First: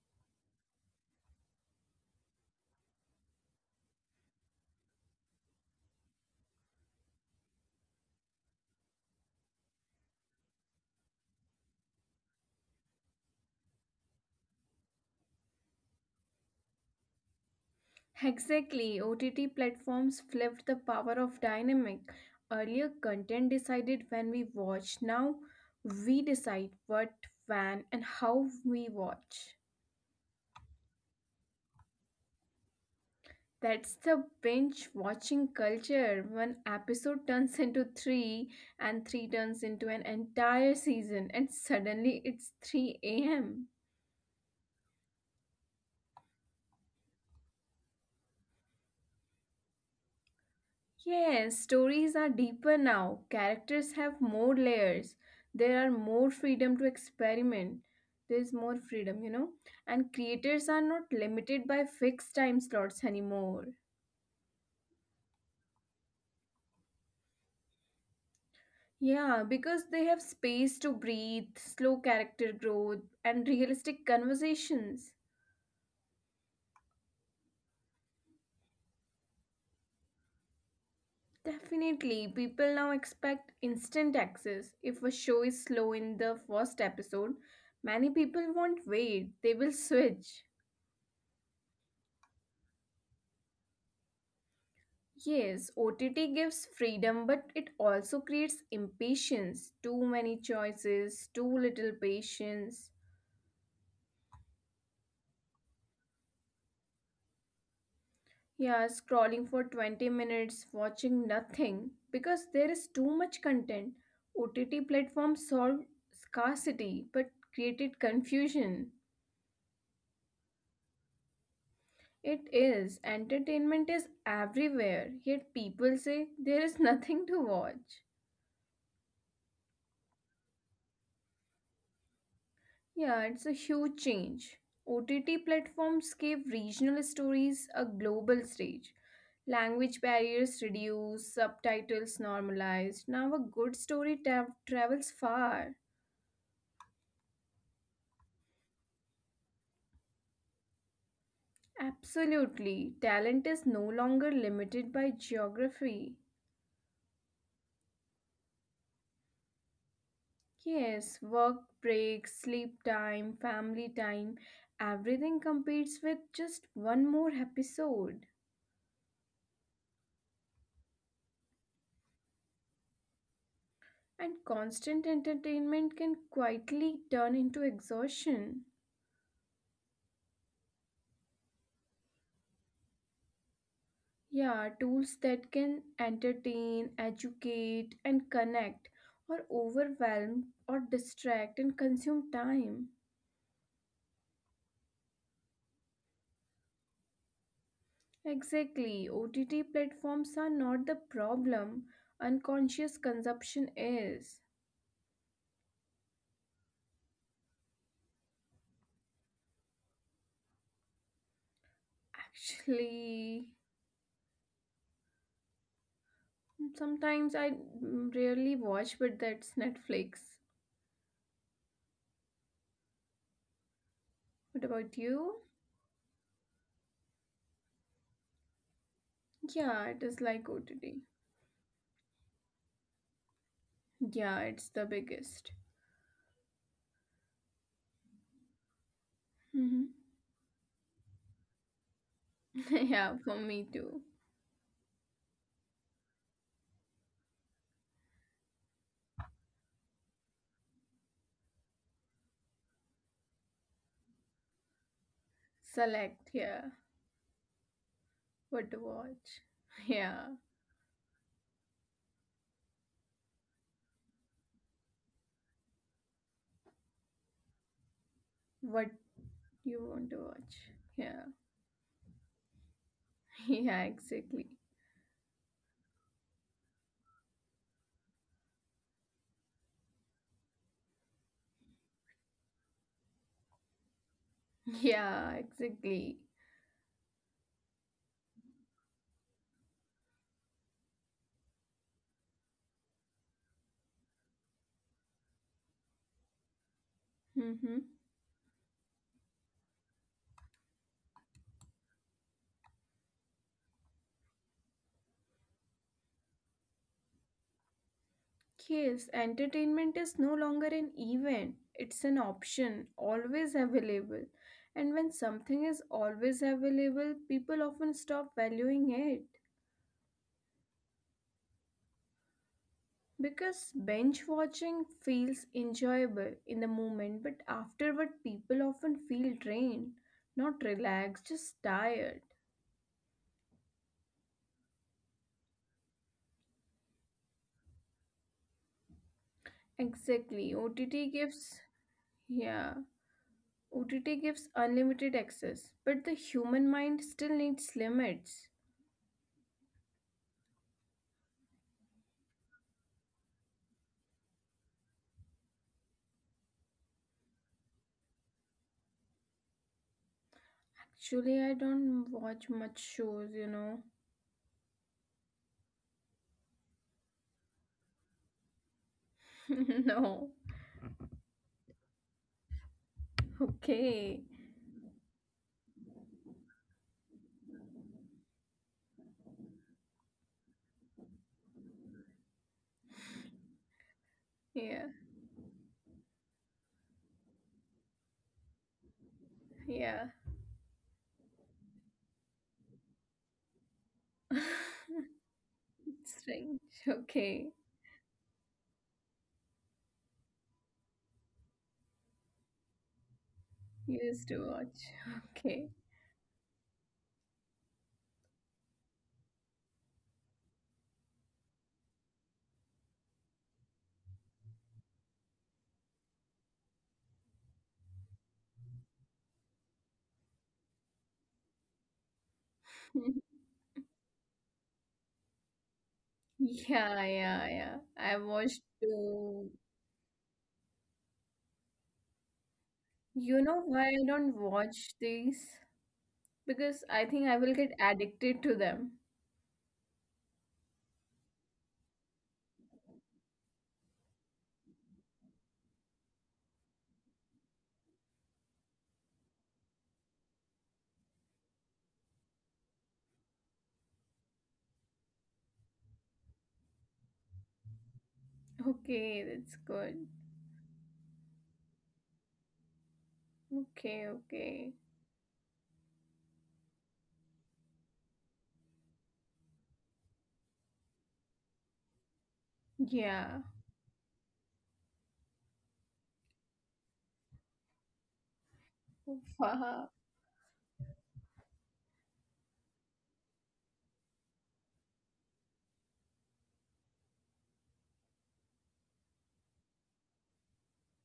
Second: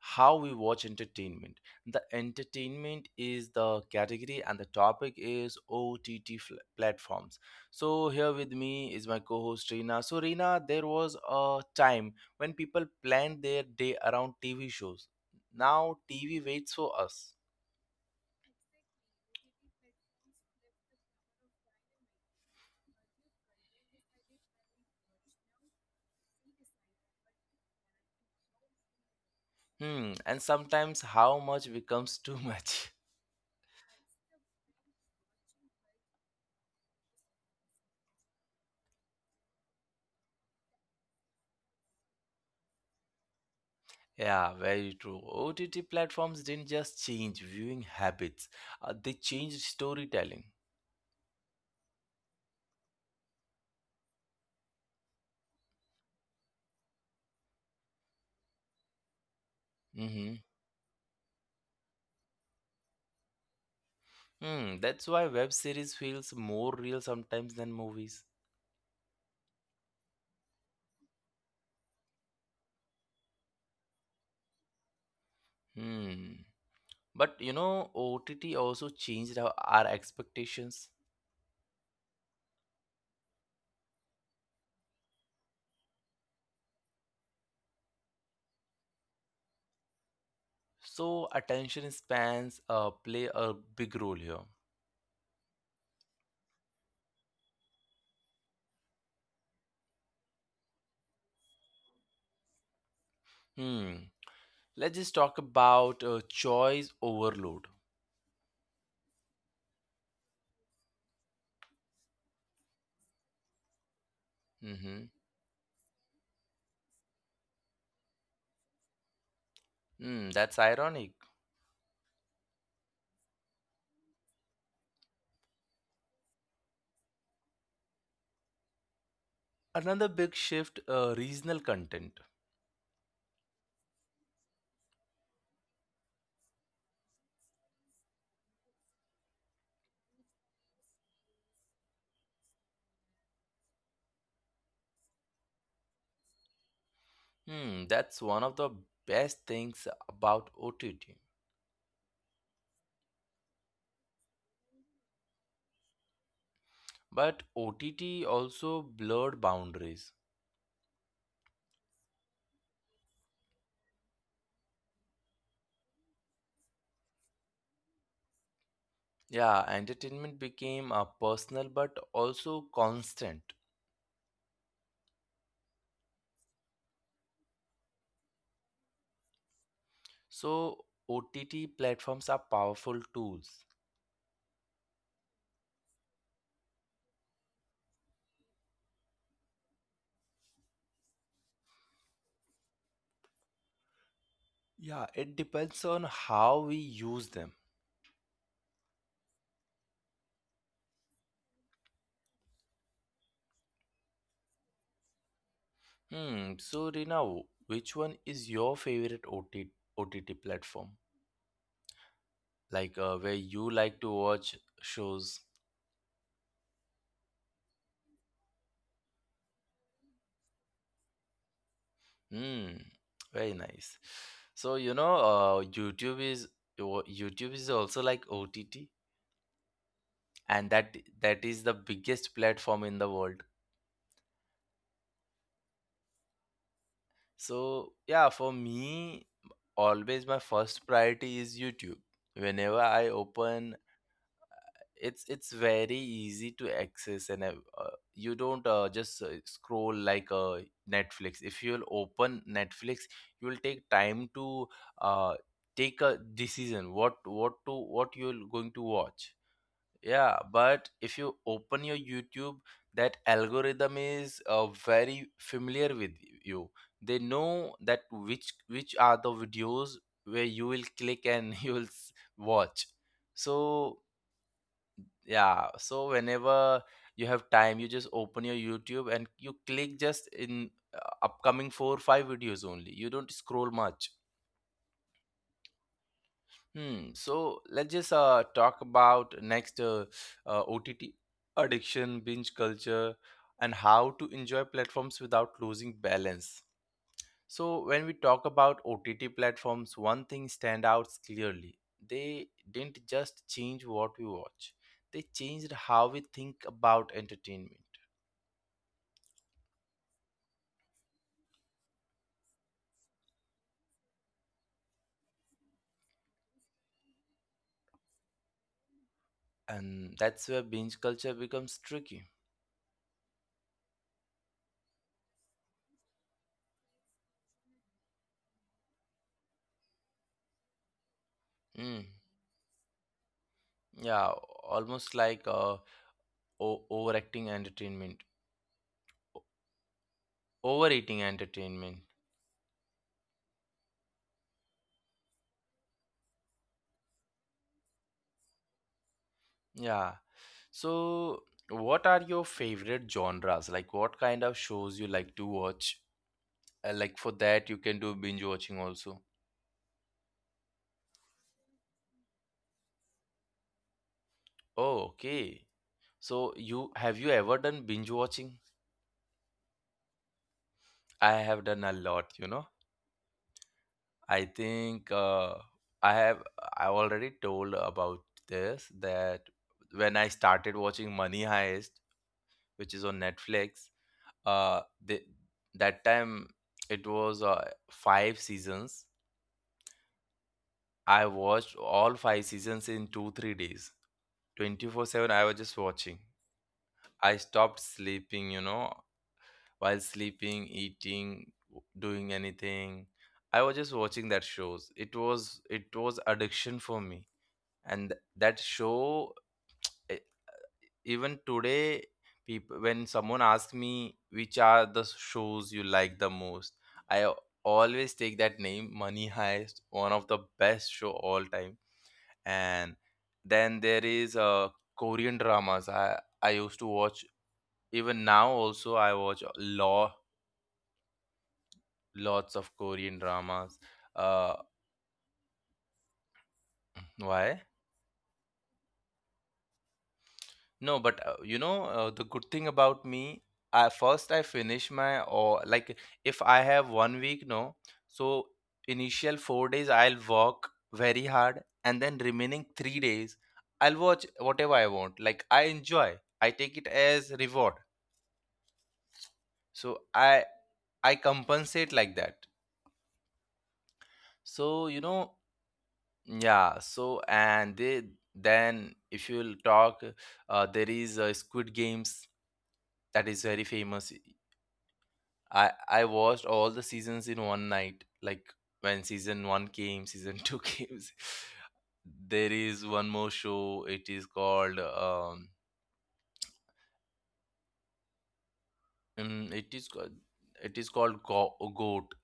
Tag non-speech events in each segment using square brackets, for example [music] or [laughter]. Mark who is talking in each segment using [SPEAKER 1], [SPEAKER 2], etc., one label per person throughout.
[SPEAKER 1] how we watch entertainment. The entertainment is the category and the topic is OTT platforms. So here with me is my co-host Reena. So Reena, there was a time when people planned their day around TV shows. Now TV waits for us.
[SPEAKER 2] Exactly, OTT platforms flipped the power of dynamic. Earlier, content decided when we watch. Now, we decide what, when, and how we watch.
[SPEAKER 1] Hmm, and sometimes how much becomes too much. [laughs]
[SPEAKER 2] That's the binge watching culture. One episode turns [laughs] into three, and three turns into an entire season, and suddenly it's 3 a.m.
[SPEAKER 1] Yeah, very true. OTT platforms didn't just change viewing habits, they changed storytelling.
[SPEAKER 2] Yes, stories are deeper now. Characters have more layers. There are more freedom to experiment. There's more freedom, you know? And
[SPEAKER 1] Mm-hmm.
[SPEAKER 2] creators are not limited by fixed time slots anymore.
[SPEAKER 1] Hmm, that's why web series feels more real sometimes than movies.
[SPEAKER 2] Yeah, because they have space to breathe, slow character growth, and realistic conversations.
[SPEAKER 1] Hmm. But you know, OTT also changed our expectations.
[SPEAKER 2] Definitely, people now expect instant access. If a show is slow in the first episode, many people won't wait, they will switch.
[SPEAKER 1] So attention spans play a big role here.
[SPEAKER 2] Yes, OTT gives freedom, but it also creates impatience. Too many choices, too little patience.
[SPEAKER 1] Hmm. Let's just talk about choice overload.
[SPEAKER 2] Yeah, scrolling for 20 minutes, watching nothing because there is too much content. OTT
[SPEAKER 1] Mm-hmm.
[SPEAKER 2] platforms solve scarcity but created confusion.
[SPEAKER 1] Hmm, that's ironic.
[SPEAKER 2] It is. Entertainment is everywhere, yet people say there is [laughs] nothing to watch.
[SPEAKER 1] Another big shift, regional content.
[SPEAKER 2] Yeah, it's a huge change. OTT platforms gave regional stories a global stage. Language barriers reduced, subtitles normalized. Now a good story travels far.
[SPEAKER 1] Hmm, that's one of the best things about OTT.
[SPEAKER 2] Absolutely. Talent is no longer limited by geography.
[SPEAKER 1] But OTT also blurred boundaries.
[SPEAKER 2] Yes, work breaks, sleep time, family time, everything competes with just one more episode.
[SPEAKER 1] Yeah, entertainment became a personal but also constant.
[SPEAKER 2] And constant entertainment can quietly turn into exhaustion.
[SPEAKER 1] So OTT platforms are powerful tools.
[SPEAKER 2] Yeah, tools that can entertain, educate, and connect, or overwhelm, or distract and consume time.
[SPEAKER 1] Yeah, it depends on how we use them.
[SPEAKER 2] Exactly, OTT platforms are not the problem, unconscious consumption is.
[SPEAKER 1] Hmm, so Rina, which one is your favorite OT OTT platform? Like, where you like
[SPEAKER 2] Actually,
[SPEAKER 1] to watch shows?
[SPEAKER 2] sometimes I rarely watch, but that's Netflix.
[SPEAKER 1] Hmm. Very nice. So you know,
[SPEAKER 2] What about you?
[SPEAKER 1] YouTube is also like OTT,
[SPEAKER 2] Yeah, it
[SPEAKER 1] and
[SPEAKER 2] is
[SPEAKER 1] that
[SPEAKER 2] like
[SPEAKER 1] that is
[SPEAKER 2] OTT.
[SPEAKER 1] the biggest platform in the world.
[SPEAKER 2] Yeah, it's the biggest.
[SPEAKER 1] So yeah, for me, always my
[SPEAKER 2] Mhm.
[SPEAKER 1] first priority is YouTube. Whenever I
[SPEAKER 2] [laughs] Yeah,
[SPEAKER 1] open,
[SPEAKER 2] for me too.
[SPEAKER 1] it's very easy to access and uh, you don't just scroll like Netflix. If you'll open Netflix, you'll take time to uh, take a
[SPEAKER 2] Select,
[SPEAKER 1] decision
[SPEAKER 2] yeah,
[SPEAKER 1] what you're going to
[SPEAKER 2] what
[SPEAKER 1] watch.
[SPEAKER 2] to watch.
[SPEAKER 1] Yeah,
[SPEAKER 2] [laughs]
[SPEAKER 1] but
[SPEAKER 2] Yeah,
[SPEAKER 1] if you open your YouTube, that algorithm is very familiar with you. They know that which are the
[SPEAKER 2] what
[SPEAKER 1] videos
[SPEAKER 2] you
[SPEAKER 1] where you
[SPEAKER 2] want to
[SPEAKER 1] will
[SPEAKER 2] watch.
[SPEAKER 1] click and [laughs] you
[SPEAKER 2] Yeah,
[SPEAKER 1] will watch. So
[SPEAKER 2] [laughs] yeah, exactly.
[SPEAKER 1] yeah, so whenever you have time, you just open your YouTube and you click just in upcoming 4 or 5 videos only. You don't scroll much.
[SPEAKER 2] Yeah, exactly.
[SPEAKER 1] Hmm, so let's just talk about next, OTT addiction, binge culture, and how to enjoy platforms without losing balance. So when we
[SPEAKER 2] Mm-hmm.
[SPEAKER 1] talk about OTT platforms, one thing stand out clearly. They didn't just change what we watch, they changed how we think about entertainment.
[SPEAKER 2] Yes, entertainment is no longer an event, it's an option, always available. And when something is always available, people often stop valuing
[SPEAKER 1] And
[SPEAKER 2] it.
[SPEAKER 1] that's where binge culture becomes tricky.
[SPEAKER 2] Because bench watching feels enjoyable in the moment, but afterward, people often feel drained,
[SPEAKER 1] Mm,
[SPEAKER 2] not relaxed, just tired.
[SPEAKER 1] yeah, almost like overacting entertainment, o- overeating
[SPEAKER 2] Exactly.
[SPEAKER 1] entertainment.
[SPEAKER 2] OTT gives, yeah, OTT gives unlimited access, but the human mind still needs limits.
[SPEAKER 1] Yeah. So what are your favorite genres? Like, what kind of shows you like to watch? Like for that, you can do binge watching also.
[SPEAKER 2] Actually, I don't watch much shows, you know.
[SPEAKER 1] Oh, okay. So you have, you ever done binge watching?
[SPEAKER 2] [laughs] No.
[SPEAKER 1] I have done a lot, you know.
[SPEAKER 2] Okay.
[SPEAKER 1] I think I have I already told about this, that when I started watching Money Heist, which is on Netflix,
[SPEAKER 2] Yeah,
[SPEAKER 1] the that time it was 5 seasons.
[SPEAKER 2] yeah.
[SPEAKER 1] I watched all 5 seasons in 2 3 days, 24/7.
[SPEAKER 2] [laughs]
[SPEAKER 1] I was just watching.
[SPEAKER 2] Strange.
[SPEAKER 1] I stopped
[SPEAKER 2] Okay.
[SPEAKER 1] sleeping, you know, while sleeping, eating, doing anything. I was just watching that
[SPEAKER 2] Used to
[SPEAKER 1] shows. It
[SPEAKER 2] watch.
[SPEAKER 1] was
[SPEAKER 2] Okay.
[SPEAKER 1] addiction for me. And that show, e- even today, people, when someone asks me which are the shows you like the most, i al- always take that name, Money Heist, one of the best show all time. And then there
[SPEAKER 2] [laughs]
[SPEAKER 1] is, Korean dramas, I used to watch.
[SPEAKER 2] Yeah,
[SPEAKER 1] Even
[SPEAKER 2] yeah,
[SPEAKER 1] now
[SPEAKER 2] yeah.
[SPEAKER 1] also
[SPEAKER 2] I
[SPEAKER 1] I watch
[SPEAKER 2] watched
[SPEAKER 1] law
[SPEAKER 2] two.
[SPEAKER 1] lots of Korean dramas.
[SPEAKER 2] You
[SPEAKER 1] uh
[SPEAKER 2] know why I don't watch these?
[SPEAKER 1] why?
[SPEAKER 2] Because I think I will get addicted to them.
[SPEAKER 1] No, but you know, the good thing about me, I finish my, or like, if I have 1 week, no, so initial 4 days I'll work very hard, and then remaining 3 days I'll watch whatever I want. Like, I enjoy, I take it as reward. So
[SPEAKER 2] Okay,
[SPEAKER 1] I
[SPEAKER 2] that's good.
[SPEAKER 1] I compensate like that. So you
[SPEAKER 2] Okay,
[SPEAKER 1] know,
[SPEAKER 2] okay.
[SPEAKER 1] yeah. So then if you'll talk, there is, Squid Games, that is very famous.
[SPEAKER 2] Yeah.
[SPEAKER 1] I watched all the seasons in one night. Like, when season one came, season [laughs] two came.
[SPEAKER 2] Wow.
[SPEAKER 1] There is one more show. It is called it is called, it is called Goat.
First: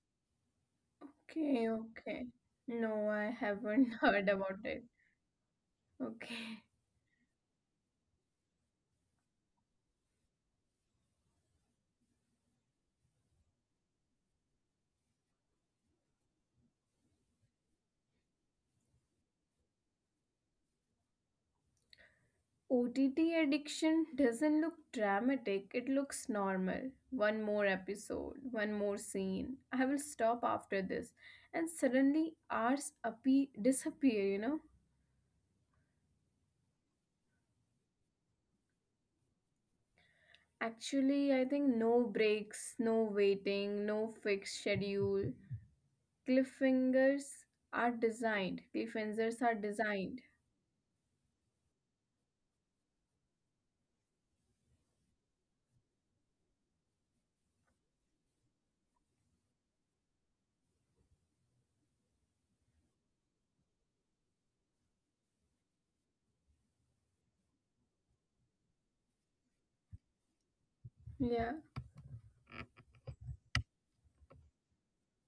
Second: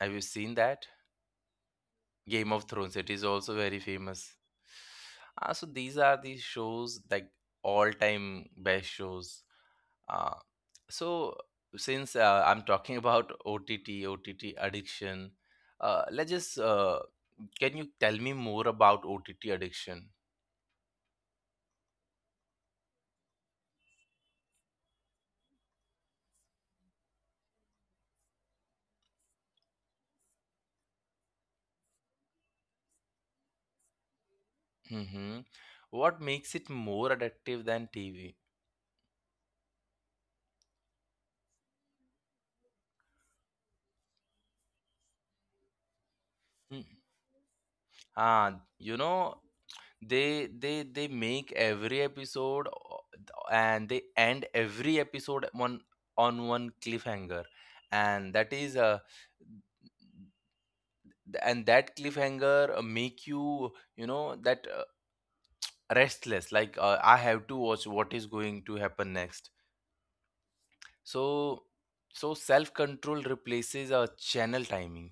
[SPEAKER 1] Have you seen that
[SPEAKER 2] Okay, okay.
[SPEAKER 1] Game of Thrones?
[SPEAKER 2] No,
[SPEAKER 1] It is
[SPEAKER 2] I
[SPEAKER 1] also very
[SPEAKER 2] haven't [laughs] heard
[SPEAKER 1] famous.
[SPEAKER 2] about it.
[SPEAKER 1] Ah, so these are the
[SPEAKER 2] Okay.
[SPEAKER 1] shows, like, all time best shows. Uh, so since, I'm talking [laughs] about OTT addiction, let's just can you tell me more about OTT addiction?
[SPEAKER 2] OTT addiction doesn't look dramatic, it looks normal. One more episode, one more scene. I will stop after this. And suddenly hours disappear, you know?
[SPEAKER 1] Hmm. What makes it more addictive than TV?
[SPEAKER 2] Actually, I think no breaks, no waiting, no fixed schedule.
[SPEAKER 1] Mm.
[SPEAKER 2] Cliffhangers are
[SPEAKER 1] Ah,
[SPEAKER 2] designed.
[SPEAKER 1] you know,
[SPEAKER 2] Cliffhangers are designed.
[SPEAKER 1] they make every episode and they end every episode on one cliffhanger. And that is, and that cliffhanger make you, you know that restless, like, I have to watch what is going to happen next. So,
[SPEAKER 2] Yeah.
[SPEAKER 1] so self control replaces a channel timing.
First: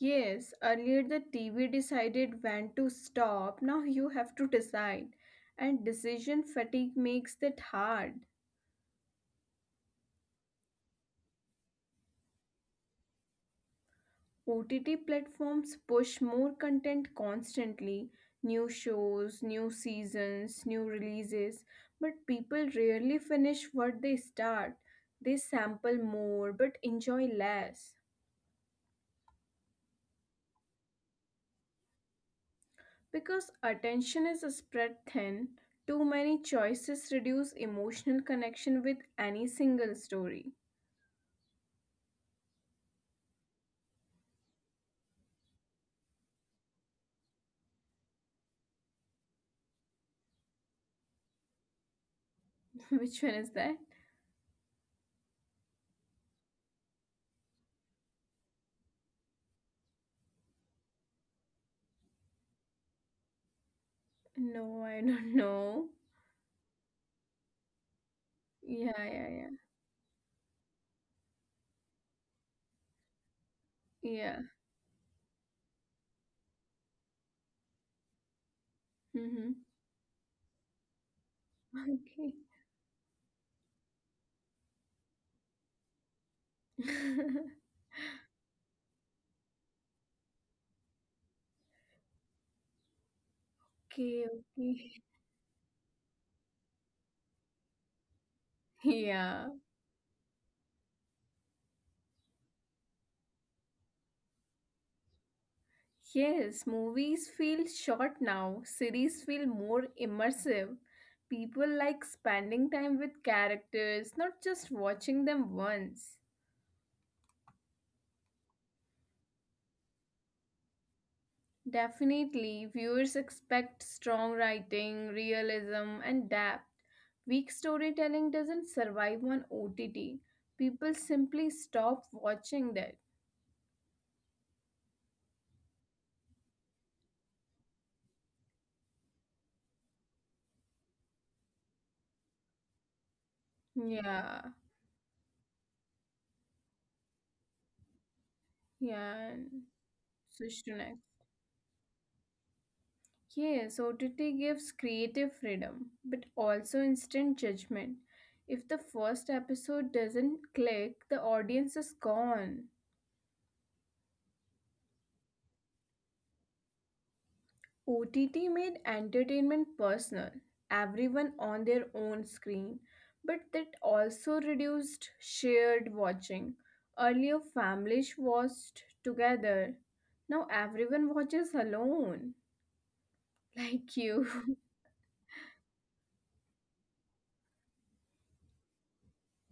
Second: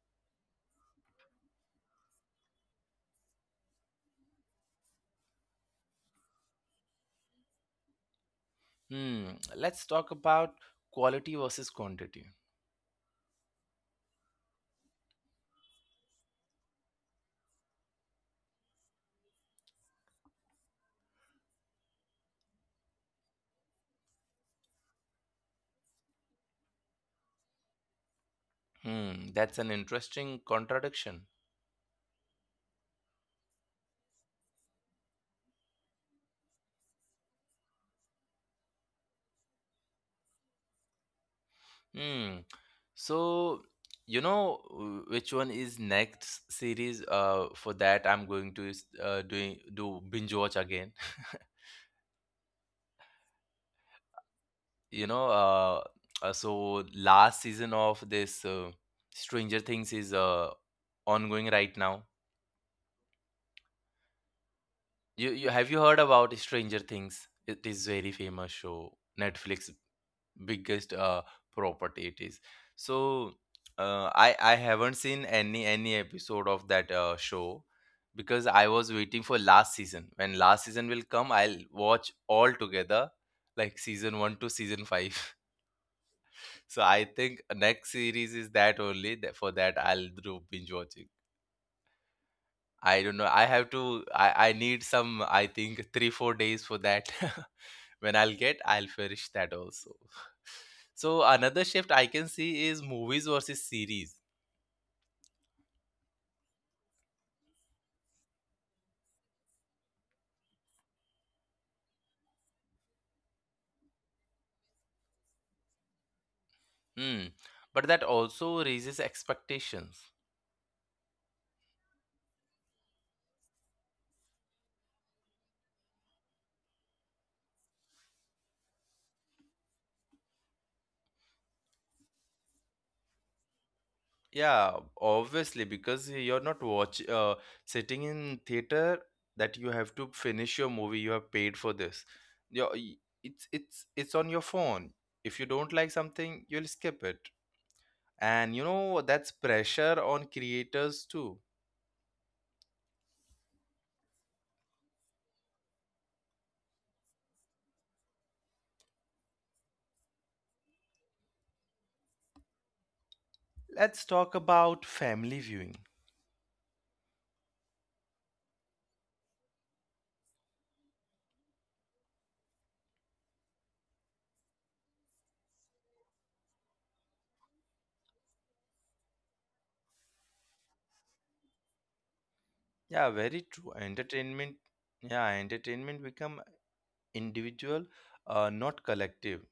[SPEAKER 2] Yes, earlier the TV decided when to stop. Now you have to decide. And decision fatigue makes that hard.
[SPEAKER 1] Hmm, let's talk about quality versus quantity.
[SPEAKER 2] OTT platforms push more content constantly, new shows, new seasons, new releases. But people rarely finish what they start. They sample more but enjoy less.
[SPEAKER 1] Hmm, that's an interesting contradiction.
[SPEAKER 2] Because attention is spread thin, too many choices reduce emotional connection with any single story.
[SPEAKER 1] Hmm, so you know, which one is next series for that I'm going to is- doing do binge watch again. [laughs]
[SPEAKER 2] [laughs] Which one is that?
[SPEAKER 1] You know, last season of this, Stranger Things is ongoing right now.
[SPEAKER 2] No, I don't
[SPEAKER 1] You have you
[SPEAKER 2] know.
[SPEAKER 1] heard about Stranger Things? It is very famous
[SPEAKER 2] Yeah,
[SPEAKER 1] show,
[SPEAKER 2] yeah,
[SPEAKER 1] Netflix biggest property it is. So, uh,
[SPEAKER 2] yeah.
[SPEAKER 1] I
[SPEAKER 2] Yeah.
[SPEAKER 1] I haven't seen any episode of that show, because I was waiting for
[SPEAKER 2] Mm-hmm.
[SPEAKER 1] last season. When last season will come, I'll watch
[SPEAKER 2] Okay.
[SPEAKER 1] all together, like season 1 to season 5. So I think
[SPEAKER 2] [laughs]
[SPEAKER 1] next series is that only. That, for that I'll do binge watching. I don't know. I have to.
[SPEAKER 2] Okay,
[SPEAKER 1] I need
[SPEAKER 2] okay.
[SPEAKER 1] some. I think 3 4 days for that. [laughs] When I'll get, I'll
[SPEAKER 2] [laughs]
[SPEAKER 1] finish that
[SPEAKER 2] Yeah.
[SPEAKER 1] also. [laughs] So another shift I can see is movies versus series.
[SPEAKER 2] Yes, movies feel short now. Series feel more immersive. People like spending time with characters, not just watching them once.
[SPEAKER 1] Hmm. But that also raises expectations.
[SPEAKER 2] Definitely, viewers expect strong writing, realism, and depth. Weak storytelling doesn't survive on OTT. People simply stop watching that.
[SPEAKER 1] Yeah, obviously, because you're not watch sitting in theater that you have to finish your movie. You have paid for this. Your y- it's on your
[SPEAKER 2] Yeah,
[SPEAKER 1] phone. If you don't like something, you'll skip it. And you know, that's
[SPEAKER 2] yeah. and
[SPEAKER 1] pressure on
[SPEAKER 2] Switch to
[SPEAKER 1] creators
[SPEAKER 2] next.
[SPEAKER 1] too.
[SPEAKER 2] Yes, OTT gives creative freedom, but also instant judgment. If the first episode doesn't click, the audience is gone.
[SPEAKER 1] Let's talk about family viewing.
[SPEAKER 2] OTT made entertainment personal, everyone on their own screen, but that also reduced shared watching. Earlier, families watched together. Now, everyone watches alone,
[SPEAKER 1] Yeah, very
[SPEAKER 2] [laughs]
[SPEAKER 1] true.
[SPEAKER 2] like you.
[SPEAKER 1] Entertainment become individual, not collective.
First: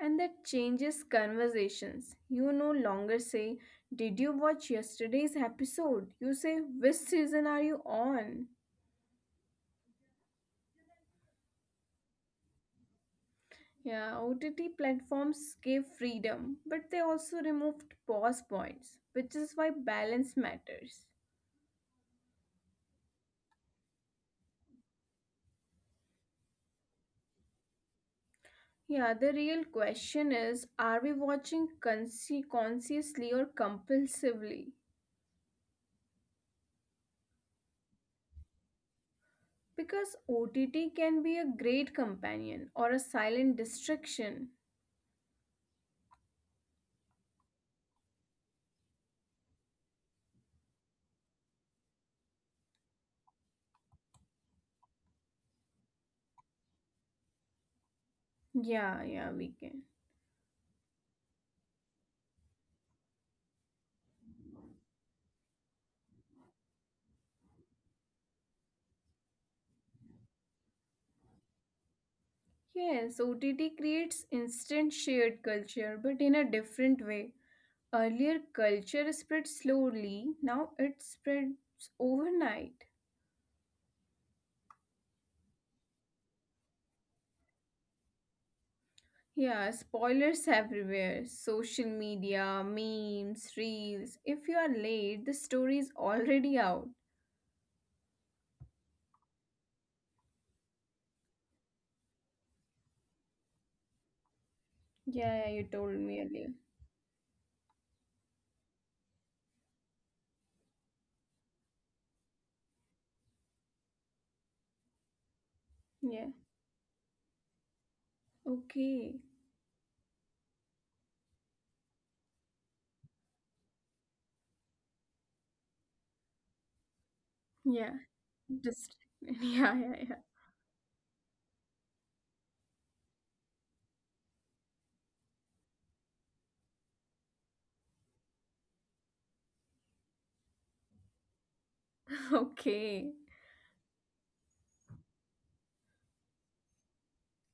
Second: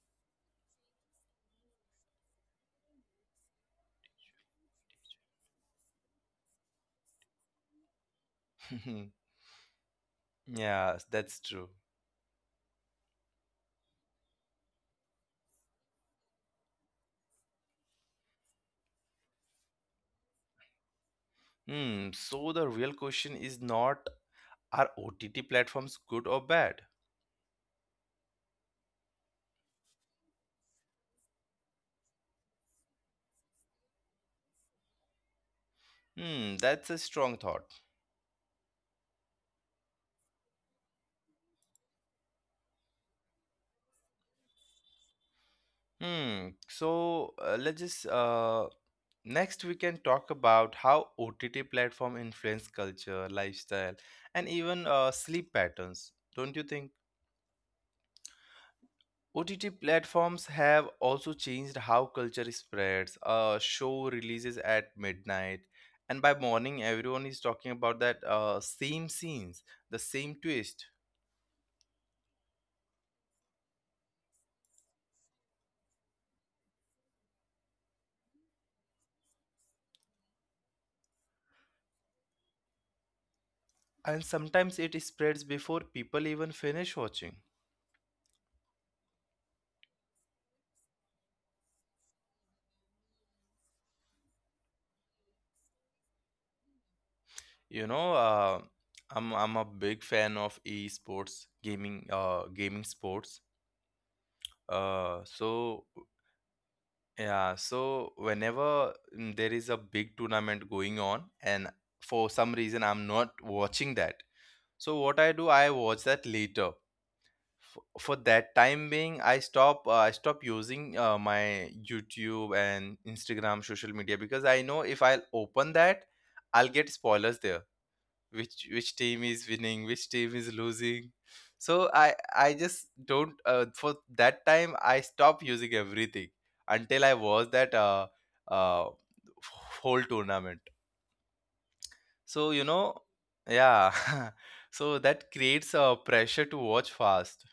[SPEAKER 2] And that changes conversations. You no longer say, "Did you watch yesterday's episode?" You say, "Which season are you on?"
[SPEAKER 1] [laughs] Yeah, that's true.
[SPEAKER 2] Yeah, OTT platforms gave freedom, but they also removed pause points, which is why balance matters.
[SPEAKER 1] Hmm, so the real question is not, are OTT platforms good or bad?
[SPEAKER 2] Yeah, the real question is are we watching consciously or compulsively?
[SPEAKER 1] Hmm, that's a strong thought.
[SPEAKER 2] Because OTT can be a great companion or a silent distraction.
[SPEAKER 1] Hmm, so let's just next we can talk about how OTT platform influence culture, lifestyle, and even sleep patterns. Don't you think?
[SPEAKER 2] Yeah, yeah, we
[SPEAKER 1] OTT
[SPEAKER 2] can.
[SPEAKER 1] platforms have also changed how culture spreads. A show releases at midnight, and by morning, everyone is talking about that, same scenes, the same twist.
[SPEAKER 2] Yes, OTT creates instant shared culture, but in a different way. Earlier, culture spread slowly, now it spreads overnight.
[SPEAKER 1] And sometimes it spreads before people even finish watching.
[SPEAKER 2] Yeah, spoilers everywhere, social media, memes, reels. If you are late, the story is already out.
[SPEAKER 1] You know, I'm a big fan of esports gaming, sports. uh
[SPEAKER 2] Yeah, yeah, you
[SPEAKER 1] so
[SPEAKER 2] told me earlier.
[SPEAKER 1] yeah, so whenever, there is a big tournament going on, and for some reason I'm not watching that, so what I do, I watch
[SPEAKER 2] Yeah,
[SPEAKER 1] that later. For that time
[SPEAKER 2] okay.
[SPEAKER 1] being, I stop using, my YouTube and Instagram social media, because I know if I'll open that, I'll get spoilers there,
[SPEAKER 2] Yeah,
[SPEAKER 1] which
[SPEAKER 2] just. [laughs]
[SPEAKER 1] team is
[SPEAKER 2] Yeah,
[SPEAKER 1] winning,
[SPEAKER 2] yeah,
[SPEAKER 1] which
[SPEAKER 2] yeah.
[SPEAKER 1] team is losing. So I just don't, for that time, I stop using everything until I watch that, uh, whole tournament.
[SPEAKER 2] [laughs]
[SPEAKER 1] So you know,
[SPEAKER 2] Okay.
[SPEAKER 1] yeah. [laughs] So that creates a pressure to watch fast.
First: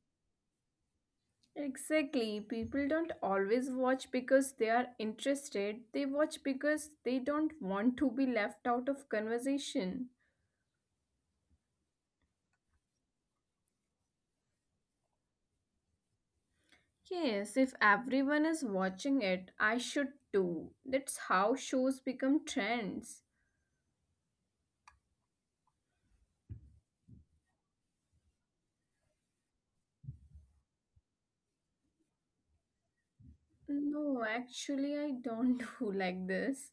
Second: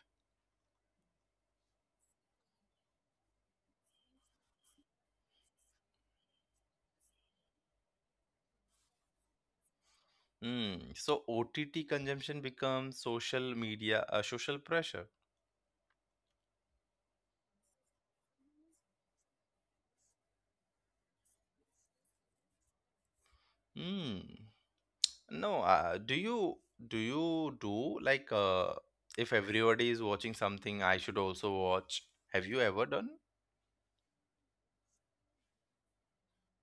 [SPEAKER 2] Exactly. People don't always watch because they are interested. They watch because they don't want to be left out of conversation.
[SPEAKER 1] Mm. So OTT consumption becomes social media, social pressure.
[SPEAKER 2] Yes, if everyone is watching it, I should too. That's how shows become trends.
[SPEAKER 1] Mm. No, do you, do you do like, if everybody is watching something, I should also watch. Have you ever done?
[SPEAKER 2] No, actually, I don't [laughs] do like this.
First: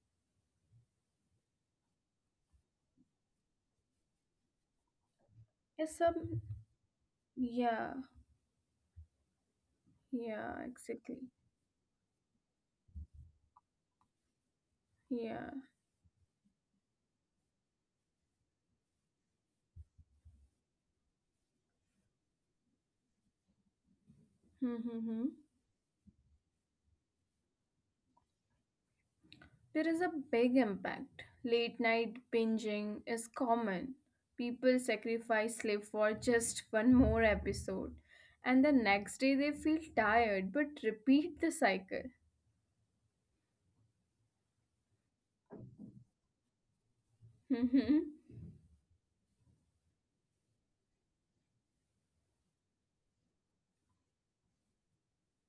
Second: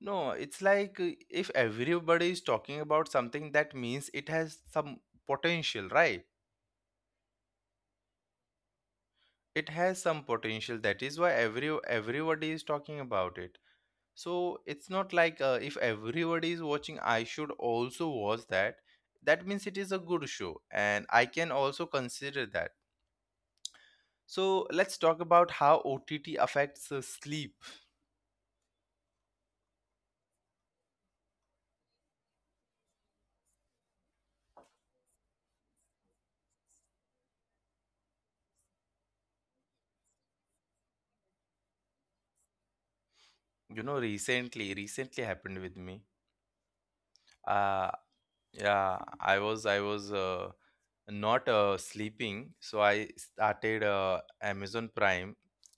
[SPEAKER 1] No, it's like, if everybody is talking about something, that means it has some potential,
[SPEAKER 2] Yes,
[SPEAKER 1] right?
[SPEAKER 2] some. Yeah,
[SPEAKER 1] It has some
[SPEAKER 2] yeah,
[SPEAKER 1] potential. That is
[SPEAKER 2] exactly.
[SPEAKER 1] why everybody is talking about it. So it's not like,
[SPEAKER 2] Yeah.
[SPEAKER 1] if everybody is watching, I should also watch that. That means it is a good show and I can also consider that. So let's talk
[SPEAKER 2] Mm-hmm.
[SPEAKER 1] about how OTT affects, sleep.
[SPEAKER 2] There is a big impact. Late night binging is common. People sacrifice sleep for just one more episode, and the next day they feel tired but repeat the cycle.
[SPEAKER 1] You know, recently happened with me. uh
[SPEAKER 2] Mm-hmm.
[SPEAKER 1] yeah I was not, sleeping, so I started, Amazon Prime,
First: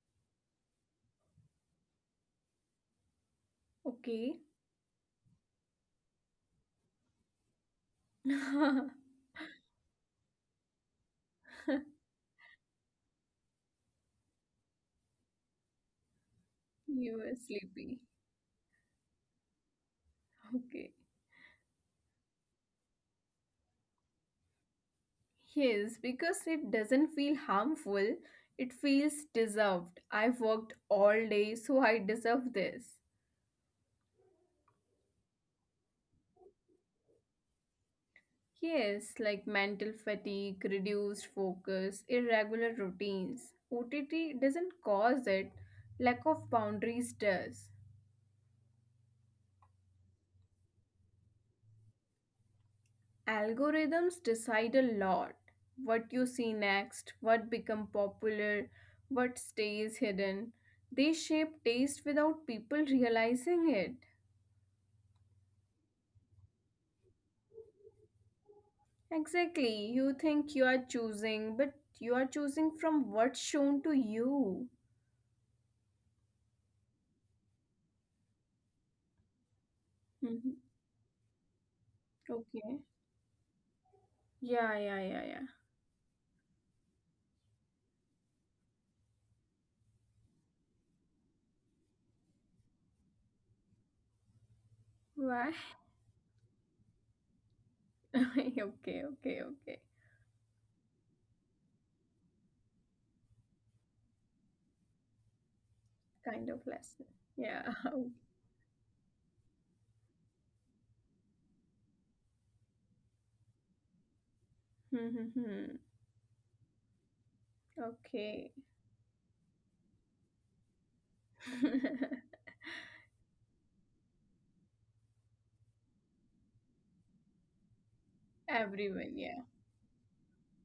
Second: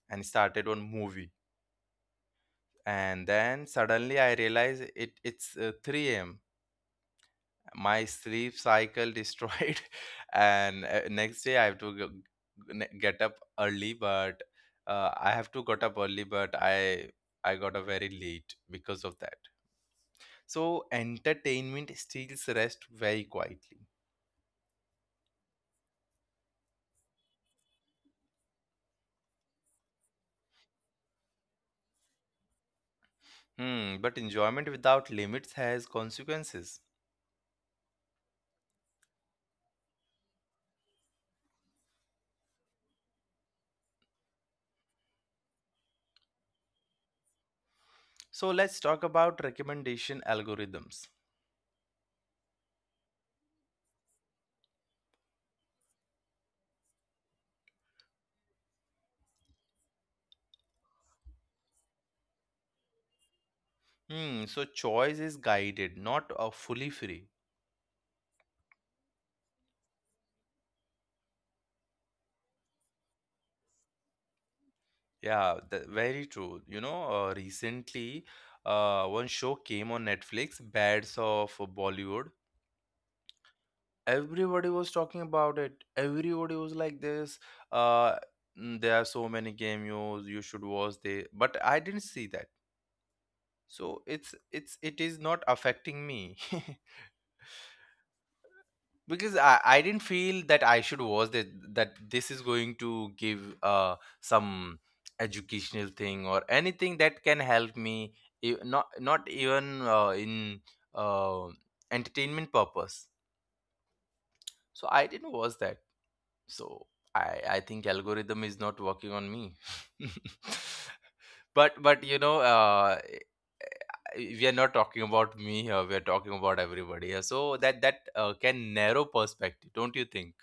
[SPEAKER 1] and started one movie. And then suddenly I
[SPEAKER 2] Okay.
[SPEAKER 1] realize it's 3 a.m. My sleep cycle
[SPEAKER 2] [laughs]
[SPEAKER 1] destroyed, [laughs] and next day I have to get up early. But I have to get up early, but
[SPEAKER 2] You
[SPEAKER 1] I
[SPEAKER 2] were
[SPEAKER 1] got up very
[SPEAKER 2] sleepy.
[SPEAKER 1] late because of that. So
[SPEAKER 2] Okay.
[SPEAKER 1] entertainment steals rest very quietly.
[SPEAKER 2] Yes, because it doesn't feel harmful, it feels deserved. I've worked all day, so I deserve this.
[SPEAKER 1] Hmm, but enjoyment without limits has consequences.
[SPEAKER 2] Yes, like mental fatigue, reduced focus, irregular routines. OTT doesn't cause it, lack of boundaries does.
[SPEAKER 1] So let's talk about recommendation algorithms.
[SPEAKER 2] Algorithms decide a lot, what you see next, what become popular, what stays hidden. They shape taste without people realizing it.
[SPEAKER 1] Hmm, so choice is guided, not fully free.
[SPEAKER 2] Exactly, you think you are choosing but you are choosing from what's shown to you.
[SPEAKER 1] Yeah, th very true. You know, recently, one show came on Netflix,
[SPEAKER 2] Mhm.
[SPEAKER 1] Bads of Bollywood.
[SPEAKER 2] Okay.
[SPEAKER 1] Everybody
[SPEAKER 2] Yeah,
[SPEAKER 1] was
[SPEAKER 2] yeah,
[SPEAKER 1] talking
[SPEAKER 2] yeah, yeah.
[SPEAKER 1] about it. Everybody was like this. Uh, there are so many cameos. You should watch this. But I didn't see that. So it's it's it is not
[SPEAKER 2] Why?
[SPEAKER 1] affecting me. [laughs]
[SPEAKER 2] [laughs] Okay,
[SPEAKER 1] Because
[SPEAKER 2] okay,
[SPEAKER 1] I,
[SPEAKER 2] okay.
[SPEAKER 1] I didn't feel that I should watch that this is going to give some educational thing
[SPEAKER 2] Kind
[SPEAKER 1] or
[SPEAKER 2] of lesson.
[SPEAKER 1] anything that can
[SPEAKER 2] Yeah.
[SPEAKER 1] help
[SPEAKER 2] [laughs]
[SPEAKER 1] me not even in uh, entertainment purpose, so
[SPEAKER 2] Hmm,
[SPEAKER 1] I
[SPEAKER 2] hmm,
[SPEAKER 1] didn't
[SPEAKER 2] hmm.
[SPEAKER 1] watch that. So I think
[SPEAKER 2] Okay.
[SPEAKER 1] algorithm is not working on me. [laughs] But
[SPEAKER 2] [laughs]
[SPEAKER 1] you know, we are not talking about me here, we are talking about everybody here, so that can
[SPEAKER 2] Everyone,
[SPEAKER 1] narrow
[SPEAKER 2] yeah.
[SPEAKER 1] perspective, don't you think?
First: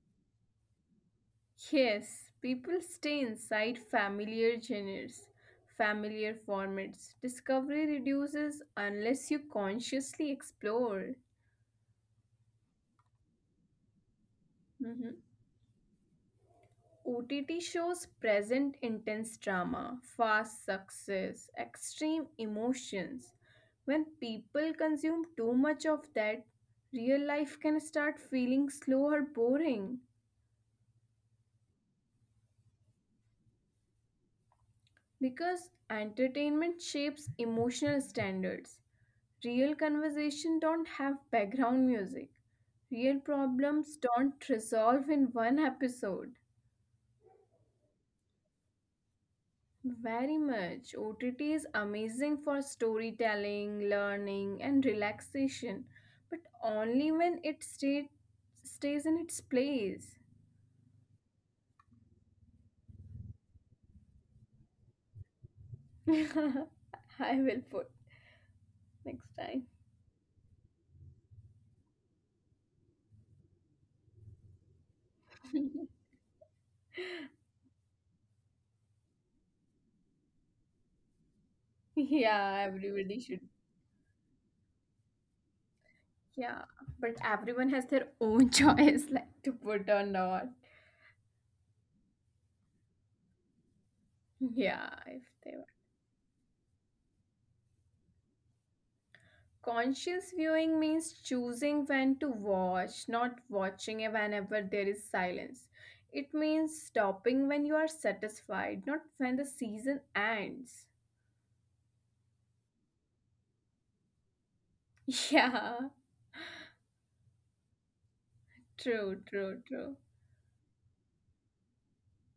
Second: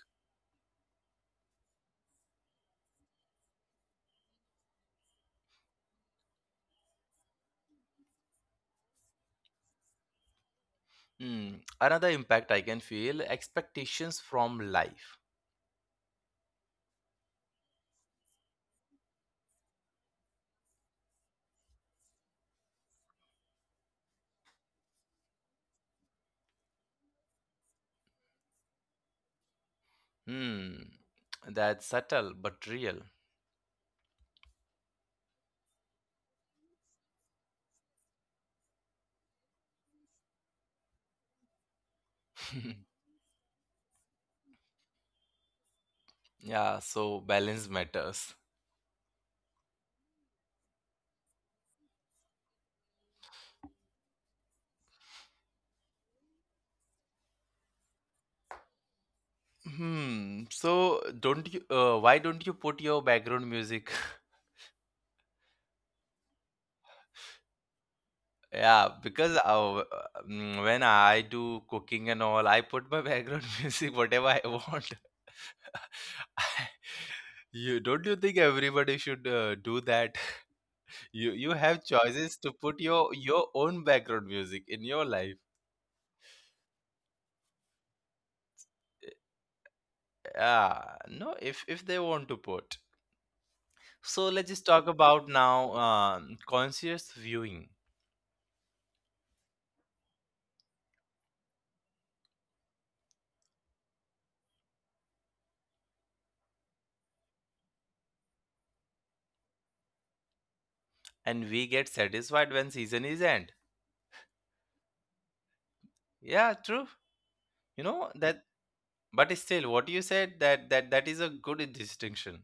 [SPEAKER 2] Yes, people stay inside familiar genres, familiar formats. Discovery reduces unless you consciously explore.
[SPEAKER 1] Hmm. Another impact I can feel: expectations from
[SPEAKER 2] Mhm.
[SPEAKER 1] life.
[SPEAKER 2] OTT shows present intense drama, fast success, extreme emotions. When people consume too much of that, real life can start feeling slow or boring
[SPEAKER 1] Hmm. That's subtle but real.
[SPEAKER 2] because entertainment shapes emotional standards. Real conversation don't have background music. Real
[SPEAKER 1] [laughs]
[SPEAKER 2] problems don't resolve in one episode.
[SPEAKER 1] Yeah, so balance matters.
[SPEAKER 2] Very much. OTT is amazing for storytelling, learning, and relaxation, but only stays in its place.
[SPEAKER 1] Hmm. So don't you? Why don't you put your background music? [laughs]
[SPEAKER 2] [laughs] I will put
[SPEAKER 1] Yeah,
[SPEAKER 2] next
[SPEAKER 1] because
[SPEAKER 2] time.
[SPEAKER 1] when I do cooking and all, I put my background [laughs] music, whatever I want.
[SPEAKER 2] [laughs]
[SPEAKER 1] [laughs] I, you don't you think everybody should do that? You have choices
[SPEAKER 2] Yeah,
[SPEAKER 1] to put
[SPEAKER 2] everybody
[SPEAKER 1] your
[SPEAKER 2] should.
[SPEAKER 1] own background music in your life.
[SPEAKER 2] Yeah, but everyone has their own [laughs] choice, like to put or not.
[SPEAKER 1] Ah, no, if they want to put. So let's just
[SPEAKER 2] Yeah,
[SPEAKER 1] talk
[SPEAKER 2] if
[SPEAKER 1] about
[SPEAKER 2] they were.
[SPEAKER 1] now, conscious viewing,
[SPEAKER 2] Conscious viewing means choosing when to watch, not watching whenever there is silence. It means stopping when you are satisfied, not when the season ends.
[SPEAKER 1] and we get satisfied when season is end.
[SPEAKER 2] [laughs] Yeah,
[SPEAKER 1] Yeah, true. You know that,
[SPEAKER 2] true,
[SPEAKER 1] but
[SPEAKER 2] true,
[SPEAKER 1] still, what you
[SPEAKER 2] true.
[SPEAKER 1] said, that is a good distinction.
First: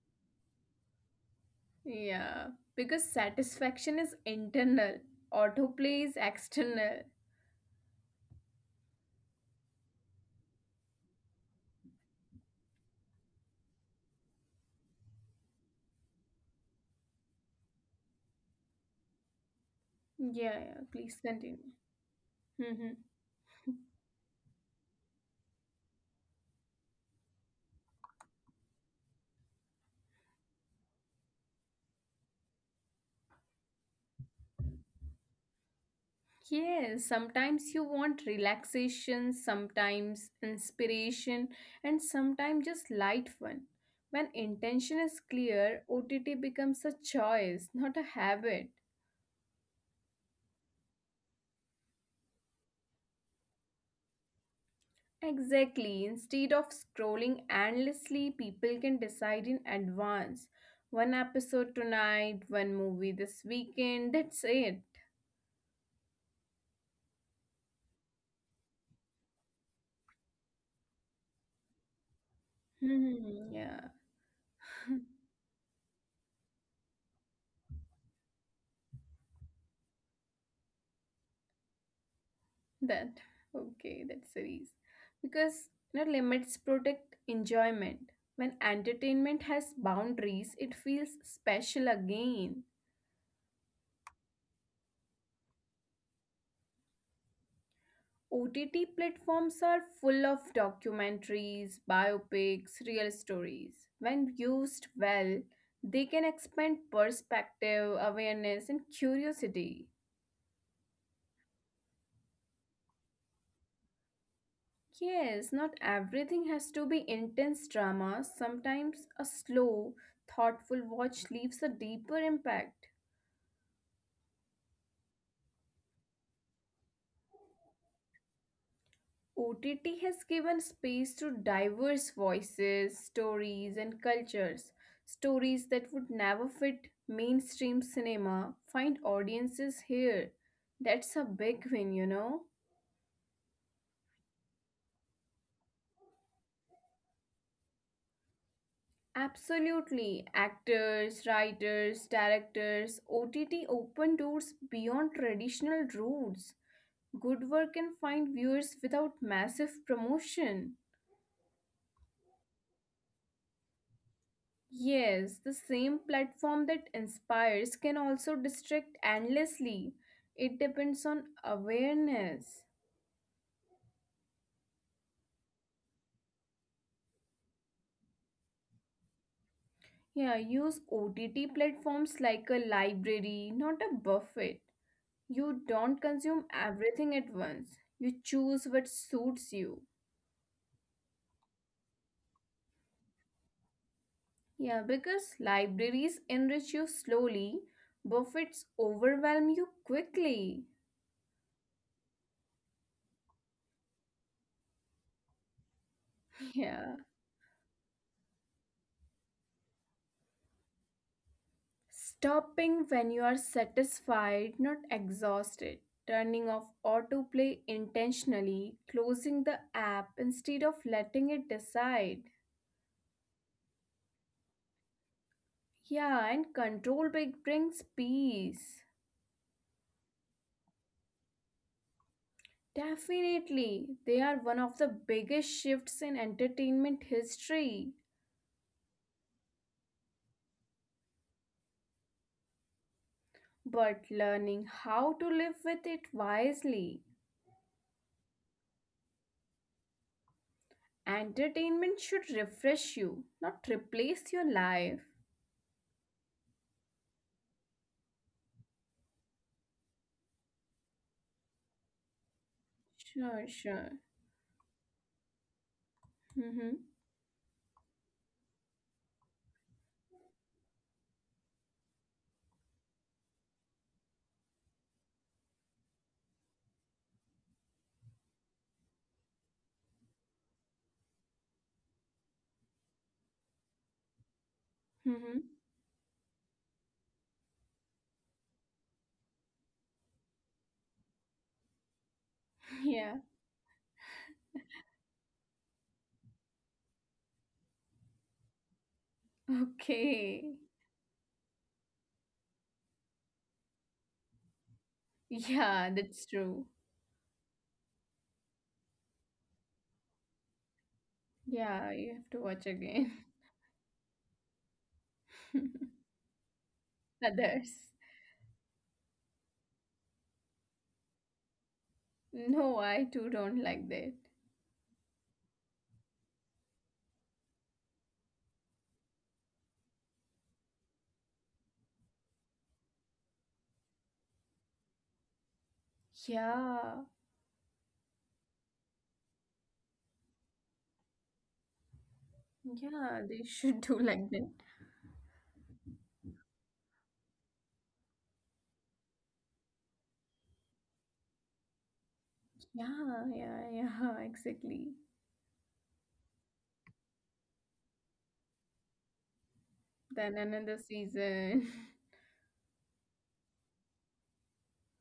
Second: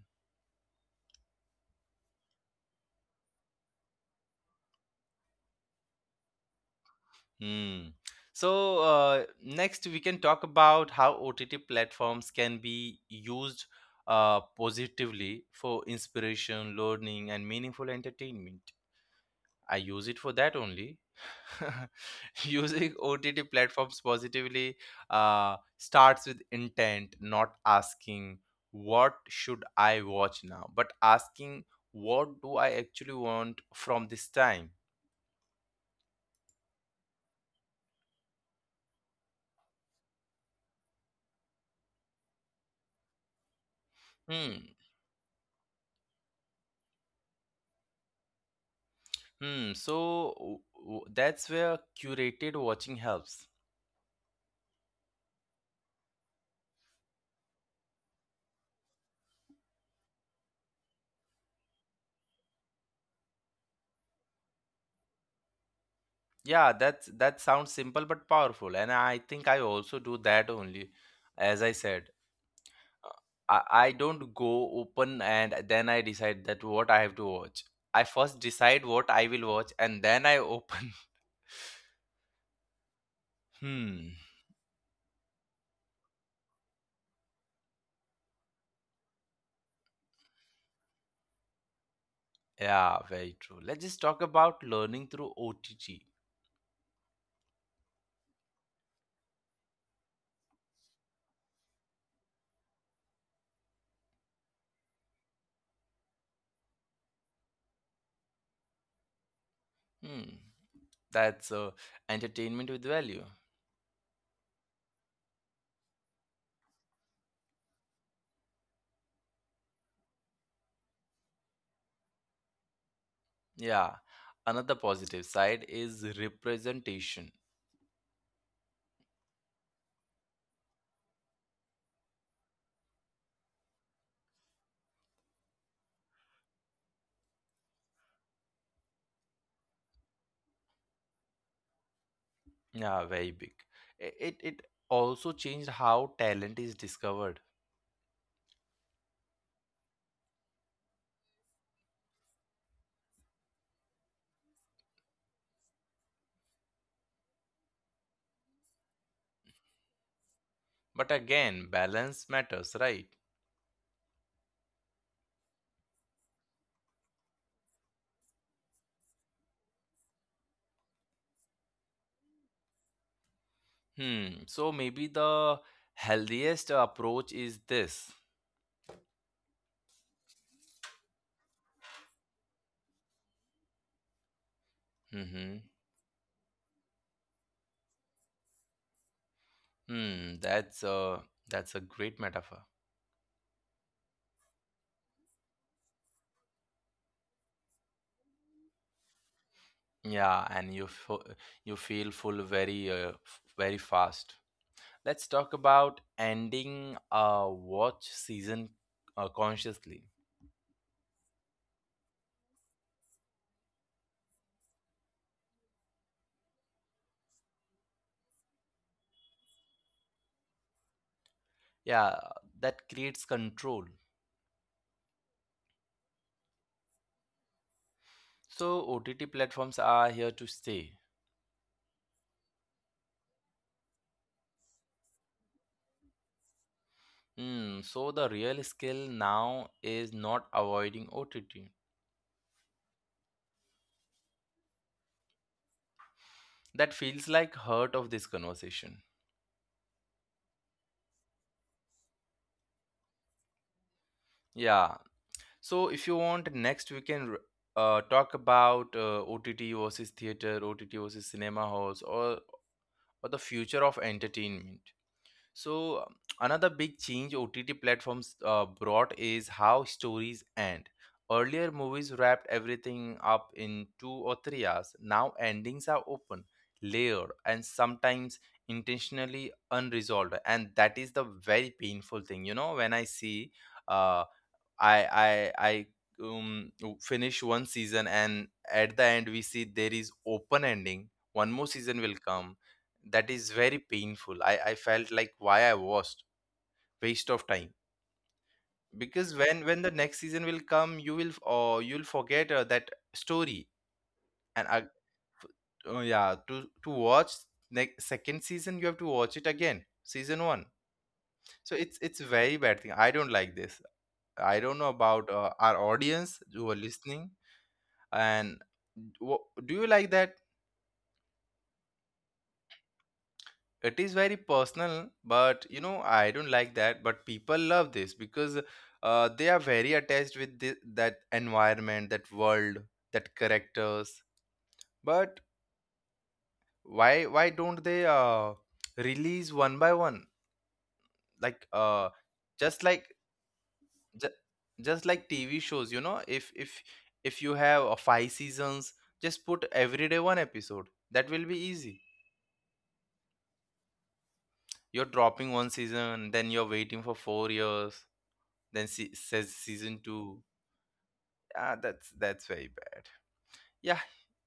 [SPEAKER 2] Yeah, because satisfaction is internal, autoplay is external.
[SPEAKER 1] Hmm. So next we can talk about how OTT platforms can be used positively, for inspiration, learning, and meaningful entertainment. I use it for that
[SPEAKER 2] Yeah, yeah,
[SPEAKER 1] only.
[SPEAKER 2] please
[SPEAKER 1] [laughs]
[SPEAKER 2] continue.
[SPEAKER 1] Using
[SPEAKER 2] [laughs]
[SPEAKER 1] OTT platforms positively starts with intent, not asking what should I watch now, but asking what do I actually want from this time.
[SPEAKER 2] Yes, sometimes you want relaxation, sometimes inspiration, and sometimes just light fun. When
[SPEAKER 1] Hmm.
[SPEAKER 2] intention is clear, OTT becomes a choice, not a habit.
[SPEAKER 1] Hmm. So that's where curated watching helps.
[SPEAKER 2] Exactly, instead of scrolling endlessly, people can decide in advance. One episode tonight, one movie this weekend, that's it.
[SPEAKER 1] Yeah, that's that sounds simple but powerful, and I think I also do that only. As I said, Uh,
[SPEAKER 2] Hmm,
[SPEAKER 1] I
[SPEAKER 2] yeah.
[SPEAKER 1] I don't go
[SPEAKER 2] [laughs]
[SPEAKER 1] open and then I decide that what I have to watch. I first decide what I will watch, and then I open. [laughs]
[SPEAKER 2] That okay,
[SPEAKER 1] Hmm.
[SPEAKER 2] That's the reason. Because you know, limits protect enjoyment. When entertainment has boundaries, it feels special again.
[SPEAKER 1] Yeah, very true. Let's just talk about learning through OTT.
[SPEAKER 2] OTT platforms are full of documentaries, biopics, real stories. When used well, they can expand perspective, awareness, and curiosity.
[SPEAKER 1] Hmm. That's entertainment with value.
[SPEAKER 2] Yes, not everything has to be intense drama. Sometimes a slow, thoughtful watch leaves a deeper impact.
[SPEAKER 1] Yeah, another positive side is representation.
[SPEAKER 2] OTT has given space to diverse voices, stories, and cultures. Stories that would never fit mainstream cinema find audiences here. That's a big win, you know?
[SPEAKER 1] Yeah, very big. It also changed how talent is discovered.
[SPEAKER 2] Absolutely. Actors, writers, directors, OTT open doors beyond traditional routes. Good work can find viewers without massive promotion.
[SPEAKER 1] But again, balance matters, right?
[SPEAKER 2] Yes, the same platform that inspires can also distract endlessly. It depends on awareness.
[SPEAKER 1] Hmm. So maybe the healthiest approach is this.
[SPEAKER 2] Yeah, use OTT platforms like a library, not a buffet. You
[SPEAKER 1] Mm-hmm.
[SPEAKER 2] don't consume everything at once. You choose what suits you.
[SPEAKER 1] Hmm. That's a great metaphor.
[SPEAKER 2] Yeah, because libraries enrich you slowly, buffets overwhelm you quickly.
[SPEAKER 1] Yeah, and you feel full very very fast. Let's
[SPEAKER 2] [laughs]
[SPEAKER 1] talk
[SPEAKER 2] Yeah.
[SPEAKER 1] about ending a watch season consciously.
[SPEAKER 2] Stopping when you are satisfied, not exhausted. Turning off autoplay intentionally. Closing the app instead of letting it decide.
[SPEAKER 1] Yeah, that creates control.
[SPEAKER 2] Yeah, and control big brings peace.
[SPEAKER 1] So OTT platforms are here to stay.
[SPEAKER 2] Definitely, they are one of the biggest shifts in entertainment history.
[SPEAKER 1] Hmm, so the real skill now is not avoiding OTT.
[SPEAKER 2] But learning how to live with it wisely.
[SPEAKER 1] That feels like heart of this conversation.
[SPEAKER 2] Entertainment should refresh you, not replace your life.
[SPEAKER 1] Yeah. So if you want, next we can talk about OTT versus theater, OTT versus cinema halls, or
[SPEAKER 2] Sure, sure.
[SPEAKER 1] the future of entertainment.
[SPEAKER 2] Mm-hmm.
[SPEAKER 1] So another big change OTT platforms brought is how stories end. Earlier, movies wrapped everything up in 2 or 3 hours. Now, endings are open, layered, and sometimes intentionally unresolved. And that is the very painful thing. You know, when I see uh,
[SPEAKER 2] Mm-hmm.
[SPEAKER 1] I I I um, finish one season, and at the end we see there is open ending. One more season will
[SPEAKER 2] Yeah.
[SPEAKER 1] come. That is very painful. I felt like why I watched, waste of time, because when
[SPEAKER 2] Okay.
[SPEAKER 1] when the next season will come, you will, or you'll forget that story. And I,
[SPEAKER 2] Yeah, that's true.
[SPEAKER 1] oh yeah, to watch next second season, you have to watch it again, season one.
[SPEAKER 2] Yeah, you have to
[SPEAKER 1] So
[SPEAKER 2] watch
[SPEAKER 1] it's
[SPEAKER 2] again.
[SPEAKER 1] very bad thing. I don't like this. I don't know
[SPEAKER 2] [laughs]
[SPEAKER 1] about our audience who are
[SPEAKER 2] Others.
[SPEAKER 1] listening. And wha- do you like that?
[SPEAKER 2] No, I too don't like that.
[SPEAKER 1] It is very personal, but you know, I don't like that, but people love this because they are very attached with this, that environment, that world, that characters, but
[SPEAKER 2] Yeah.
[SPEAKER 1] why don't they release one by one, like
[SPEAKER 2] Yeah, they
[SPEAKER 1] just
[SPEAKER 2] should
[SPEAKER 1] like
[SPEAKER 2] do like that.
[SPEAKER 1] ju- just like TV shows, you know, if if you have five seasons, just put every day one episode, that will be easy.
[SPEAKER 2] Yeah, yeah, yeah, [laughs] exactly.
[SPEAKER 1] You're dropping one season, then you're waiting for 4 years, then says
[SPEAKER 2] Then
[SPEAKER 1] season
[SPEAKER 2] another
[SPEAKER 1] two.
[SPEAKER 2] season. [laughs]
[SPEAKER 1] Ah, that's very bad. Yeah,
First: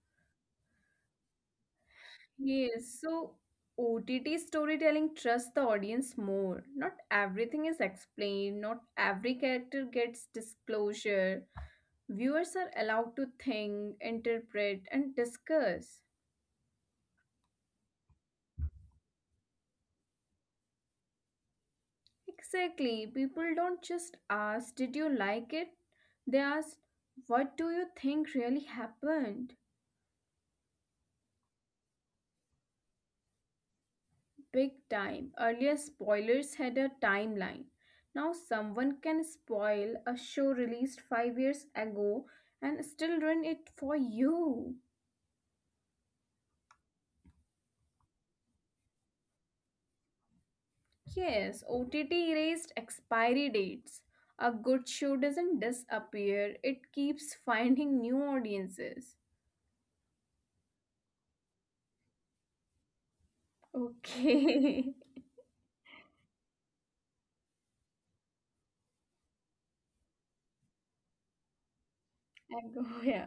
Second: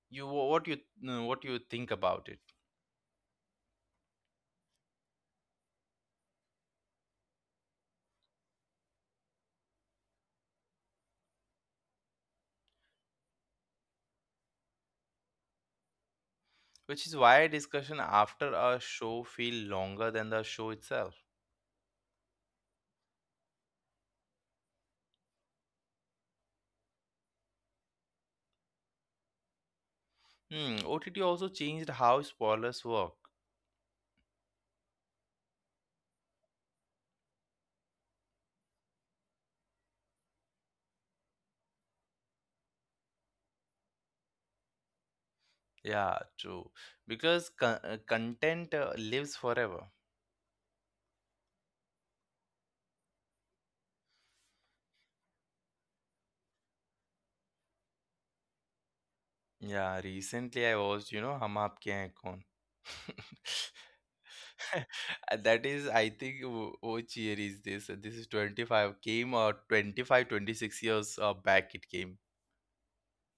[SPEAKER 1] you what you no, what you think about it?
[SPEAKER 2] Yes, so OTT storytelling trusts the audience more. Not everything is explained, not every character gets disclosure. Viewers are allowed to think, interpret, and discuss.
[SPEAKER 1] Which is why discussion after a show feel longer than the show itself.
[SPEAKER 2] Exactly. People don't just ask, "Did you like it?" They ask, "What do you think really happened?"
[SPEAKER 1] Hmm, OTT also changed how spoilers work.
[SPEAKER 2] Big time. Earlier, spoilers had a timeline. Now, someone can spoil a show released 5 years ago and still ruin it for you.
[SPEAKER 1] Yeah, true. Because content lives forever.
[SPEAKER 2] Yes, OTT erased expiry dates. A good show doesn't disappear, it keeps finding new audiences.
[SPEAKER 1] Yeah, recently I watched, you know, Hum Aapke Hain Kaun. [laughs] [laughs]
[SPEAKER 2] Okay.
[SPEAKER 1] And that is, I think, which year is this? This is 25, came, or 25 26 years back it came.
[SPEAKER 2] [laughs] I go, yeah.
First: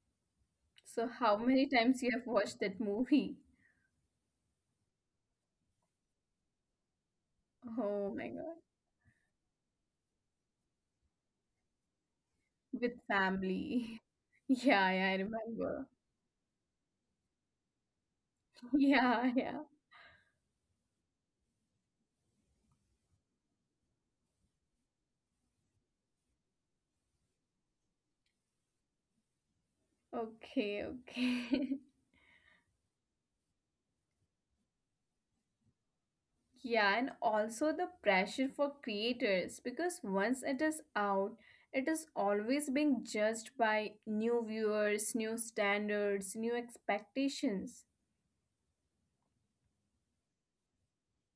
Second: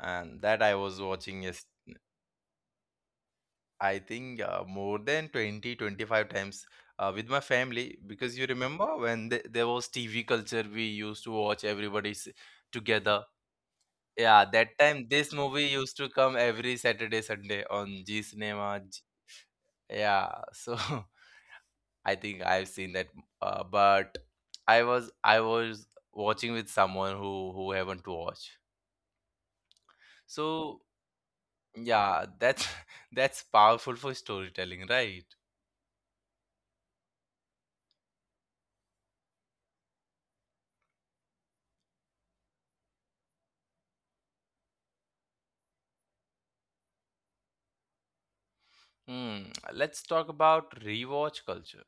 [SPEAKER 1] And that I was
[SPEAKER 2] So, how
[SPEAKER 1] watching, yes,
[SPEAKER 2] many times you have watched that movie?
[SPEAKER 1] I think more than 20 25 times with my family.
[SPEAKER 2] Oh my
[SPEAKER 1] Because you
[SPEAKER 2] god.
[SPEAKER 1] remember when th there was TV culture, we used to watch everybody's
[SPEAKER 2] With
[SPEAKER 1] together.
[SPEAKER 2] family.
[SPEAKER 1] Yeah,
[SPEAKER 2] [laughs]
[SPEAKER 1] that
[SPEAKER 2] Yeah,
[SPEAKER 1] time
[SPEAKER 2] yeah, I
[SPEAKER 1] this movie
[SPEAKER 2] remember.
[SPEAKER 1] used to come every Saturday, Sunday on G
[SPEAKER 2] [laughs]
[SPEAKER 1] Cinema.
[SPEAKER 2] Yeah, yeah.
[SPEAKER 1] Yeah, so [laughs] I think I've seen that, but I was watching with someone who haven't watched. So
[SPEAKER 2] Okay, okay. [laughs]
[SPEAKER 1] yeah, that's [laughs] that's powerful for storytelling, right?
[SPEAKER 2] Yeah, and also the pressure for creators because once it is out, it is always being judged by new viewers, new standards, new expectations.
[SPEAKER 1] Hmm. Let's talk about rewatch culture.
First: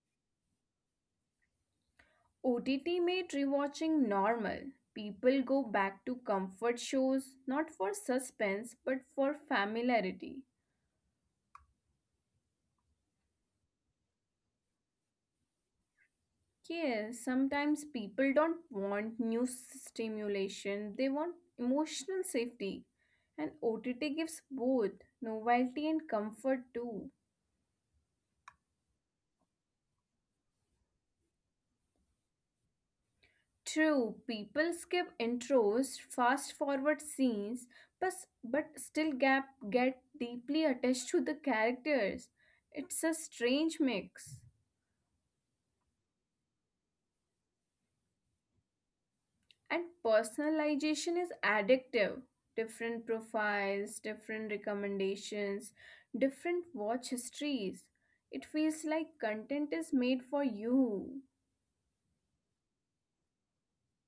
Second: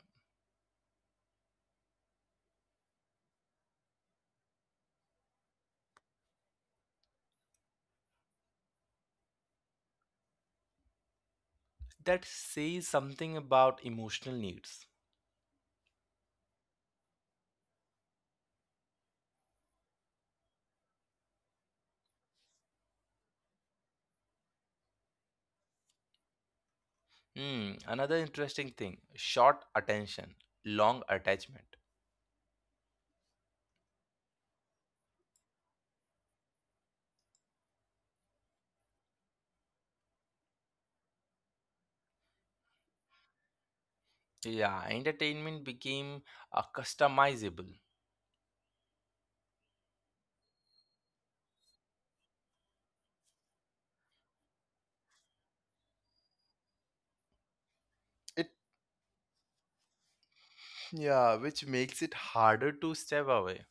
[SPEAKER 2] OTT made rewatching normal. People go back to comfort shows not for suspense but for familiarity.
[SPEAKER 1] That says something about emotional needs.
[SPEAKER 2] Yeah, sometimes people don't want new stimulation, they want emotional safety. And OTT gives both novelty and comfort too.
[SPEAKER 1] Hmm. Another interesting thing: short attention, long attachment.
[SPEAKER 2] True, people skip intros, fast forward scenes, but, but still get deeply attached to the characters. It's a strange mix.
[SPEAKER 1] Yeah, entertainment became customizable.
[SPEAKER 2] And personalization is addictive. Different profiles, different recommendations, different watch histories. It feels
[SPEAKER 1] It
[SPEAKER 2] like content is made for you.
[SPEAKER 1] Yeah, which makes it harder to step away.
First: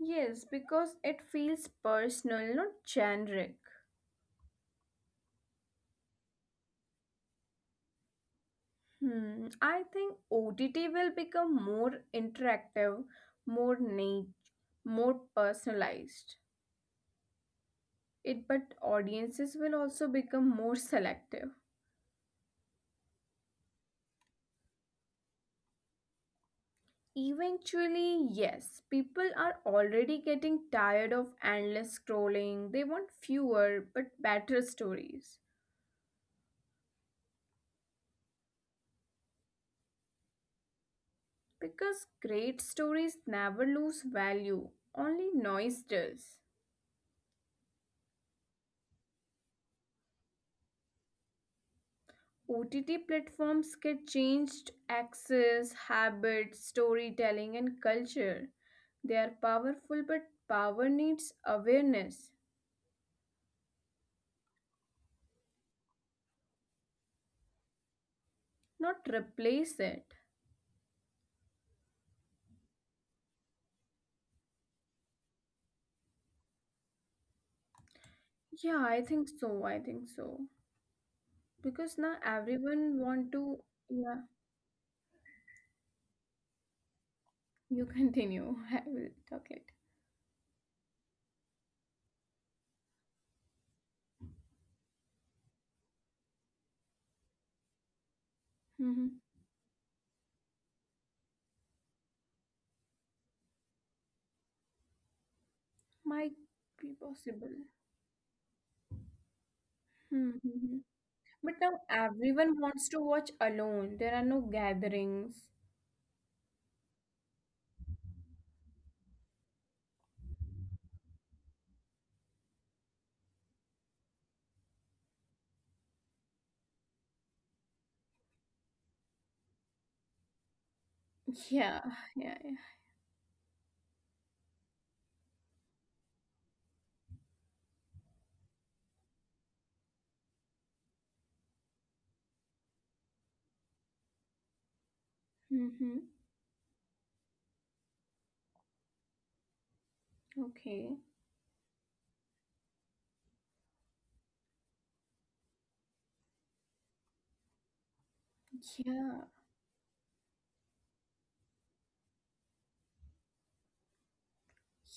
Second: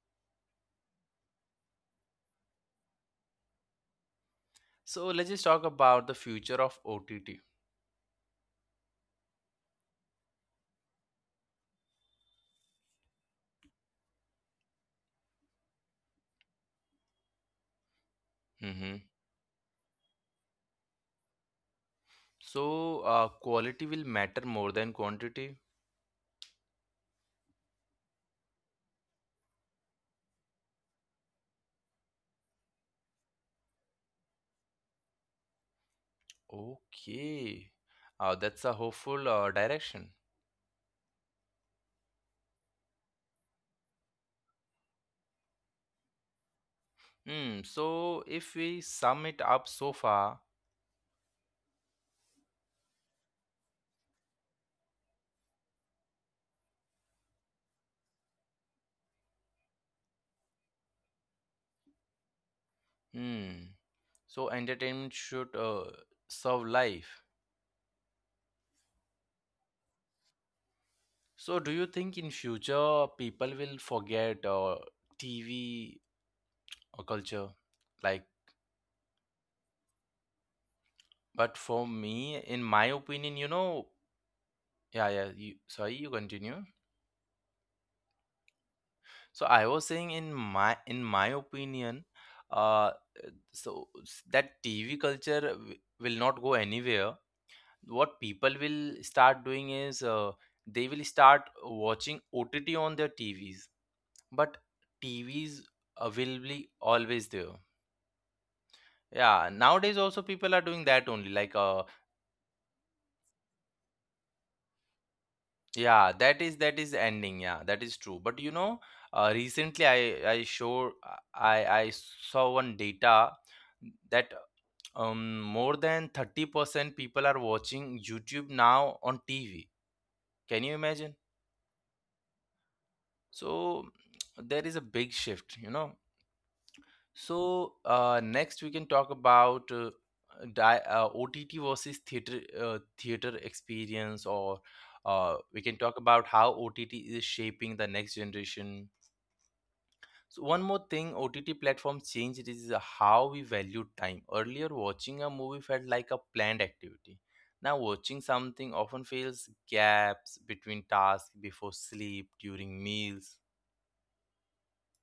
[SPEAKER 2] Yes, because it feels personal, not generic.
[SPEAKER 1] So let's just talk about the future of OTT.
[SPEAKER 2] I think OTT will become more interactive, more niche, more personalized.
[SPEAKER 1] Mm-hmm.
[SPEAKER 2] It but audiences will also become more selective.
[SPEAKER 1] So quality will matter more than quantity.
[SPEAKER 2] Eventually, yes, people are already getting tired of endless scrolling. They want fewer but better stories.
[SPEAKER 1] Okay, that's a hopeful direction.
[SPEAKER 2] Because great stories never lose value, only noise does.
[SPEAKER 1] Hmm. So if we sum it up so far,
[SPEAKER 2] OTT platforms get changed access, habits, storytelling, and culture. They are powerful, but power needs awareness,
[SPEAKER 1] hmm. so entertainment should serve life.
[SPEAKER 2] not replace it.
[SPEAKER 1] So do you think in future people will forget TV or culture? Like,
[SPEAKER 2] Yeah, I think so. I think so.
[SPEAKER 1] but for
[SPEAKER 2] Because
[SPEAKER 1] me,
[SPEAKER 2] now
[SPEAKER 1] in my
[SPEAKER 2] everyone
[SPEAKER 1] opinion, you
[SPEAKER 2] want
[SPEAKER 1] know,
[SPEAKER 2] to, yeah,
[SPEAKER 1] yeah, yeah. You, sorry, you continue.
[SPEAKER 2] you continue. [laughs] I will
[SPEAKER 1] So I
[SPEAKER 2] talk
[SPEAKER 1] was
[SPEAKER 2] later.
[SPEAKER 1] saying, in my opinion, uh, so that TV culture will not go anywhere. What people will
[SPEAKER 2] Hmm.
[SPEAKER 1] start doing is they will start watching OTT on their TVs, but TVs will
[SPEAKER 2] Might
[SPEAKER 1] be
[SPEAKER 2] be
[SPEAKER 1] always there.
[SPEAKER 2] possible.
[SPEAKER 1] Yeah, nowadays also people are doing
[SPEAKER 2] Mm-hmm.
[SPEAKER 1] that only. Like,
[SPEAKER 2] But now everyone wants to watch alone. There are no gatherings.
[SPEAKER 1] yeah, that is ending. Yeah, that is true. But you know, recently I show I saw one data, that more than 30% people are watching YouTube now on TV. Can you imagine?
[SPEAKER 2] [laughs] Yeah, yeah, yeah.
[SPEAKER 1] So [tsk] there is a big shift, you know. So next we can talk about OTT versus theater theater experience, or we can talk
[SPEAKER 2] Mm-hmm.
[SPEAKER 1] about how OTT is shaping the next generation. So one more
[SPEAKER 2] Okay.
[SPEAKER 1] thing OTT platform changed is how we value time. Earlier, watching a movie felt like a planned activity. Now, watching something often
[SPEAKER 2] Yeah.
[SPEAKER 1] fills gaps between tasks, before sleep, during meals.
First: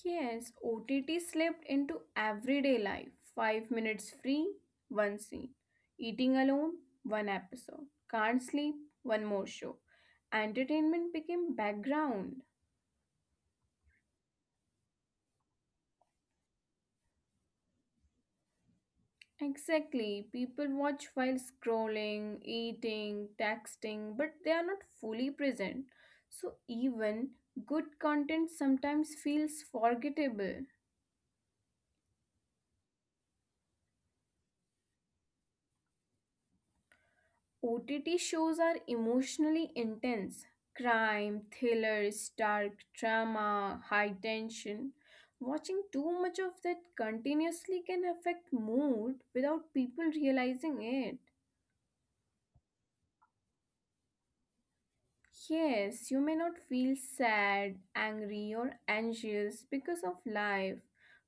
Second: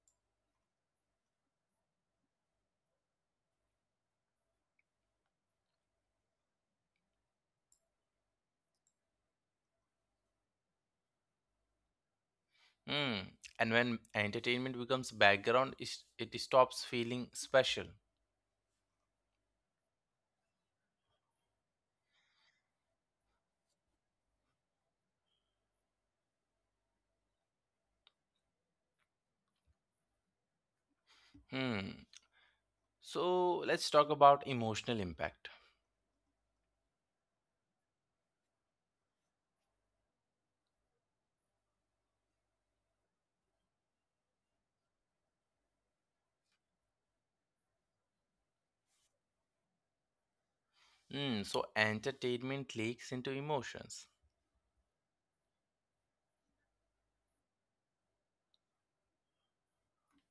[SPEAKER 2] Yes, OTT slipped into everyday life. 5 minutes free, one scene. Eating alone, one episode. Can't sleep, one more show. Entertainment became background.
[SPEAKER 1] Hmm. And when entertainment becomes background, it stops feeling special.
[SPEAKER 2] Exactly. People watch while scrolling, eating, texting, but they are not fully present. So even good content sometimes feels forgettable.
[SPEAKER 1] Hmm. So let's talk about emotional impact.
[SPEAKER 2] OTT shows are emotionally intense. Crime, thrillers, dark drama, high tension. Watching too much of that continuously can affect mood without people realizing it.
[SPEAKER 1] Hmm. So entertainment leaks into emotions.
[SPEAKER 2] Yes, you may not feel sad, angry, or anxious because of life,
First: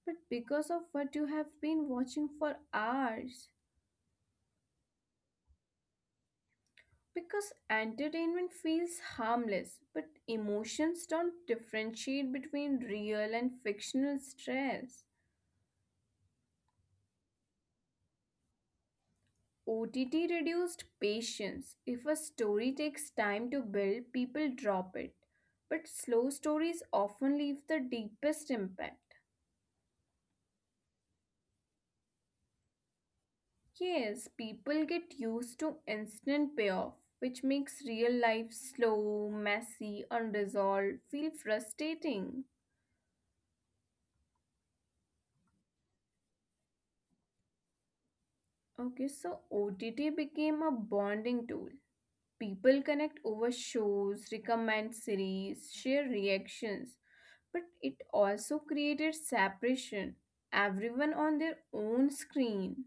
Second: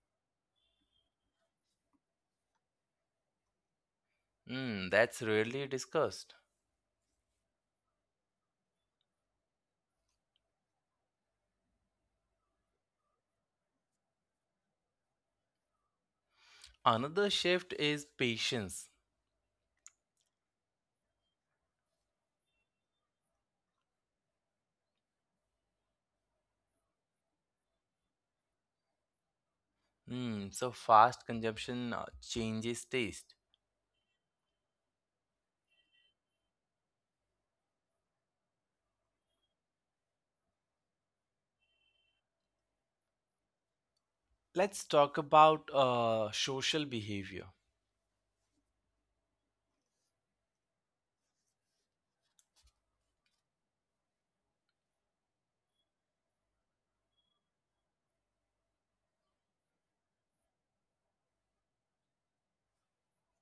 [SPEAKER 2] but because of what you have been watching for hours.
[SPEAKER 1] Hmm. That's rarely discussed.
[SPEAKER 2] Because entertainment feels harmless, but emotions don't differentiate between real and fictional stress.
[SPEAKER 1] Another shift is patience.
[SPEAKER 2] OTT reduced patience. If a story takes time to build, people drop it. But slow stories often leave the deepest impact.
[SPEAKER 1] Mm, so fast consumption changes taste.
[SPEAKER 2] Yes, people get used to instant payoff, which makes real life slow, messy, unresolved, feel frustrating.
[SPEAKER 1] Let's talk about social behavior.
[SPEAKER 2] Okay, so OTT became a bonding tool. People connect over shows, recommend series, share reactions, but it also created separation. Everyone on their own screen.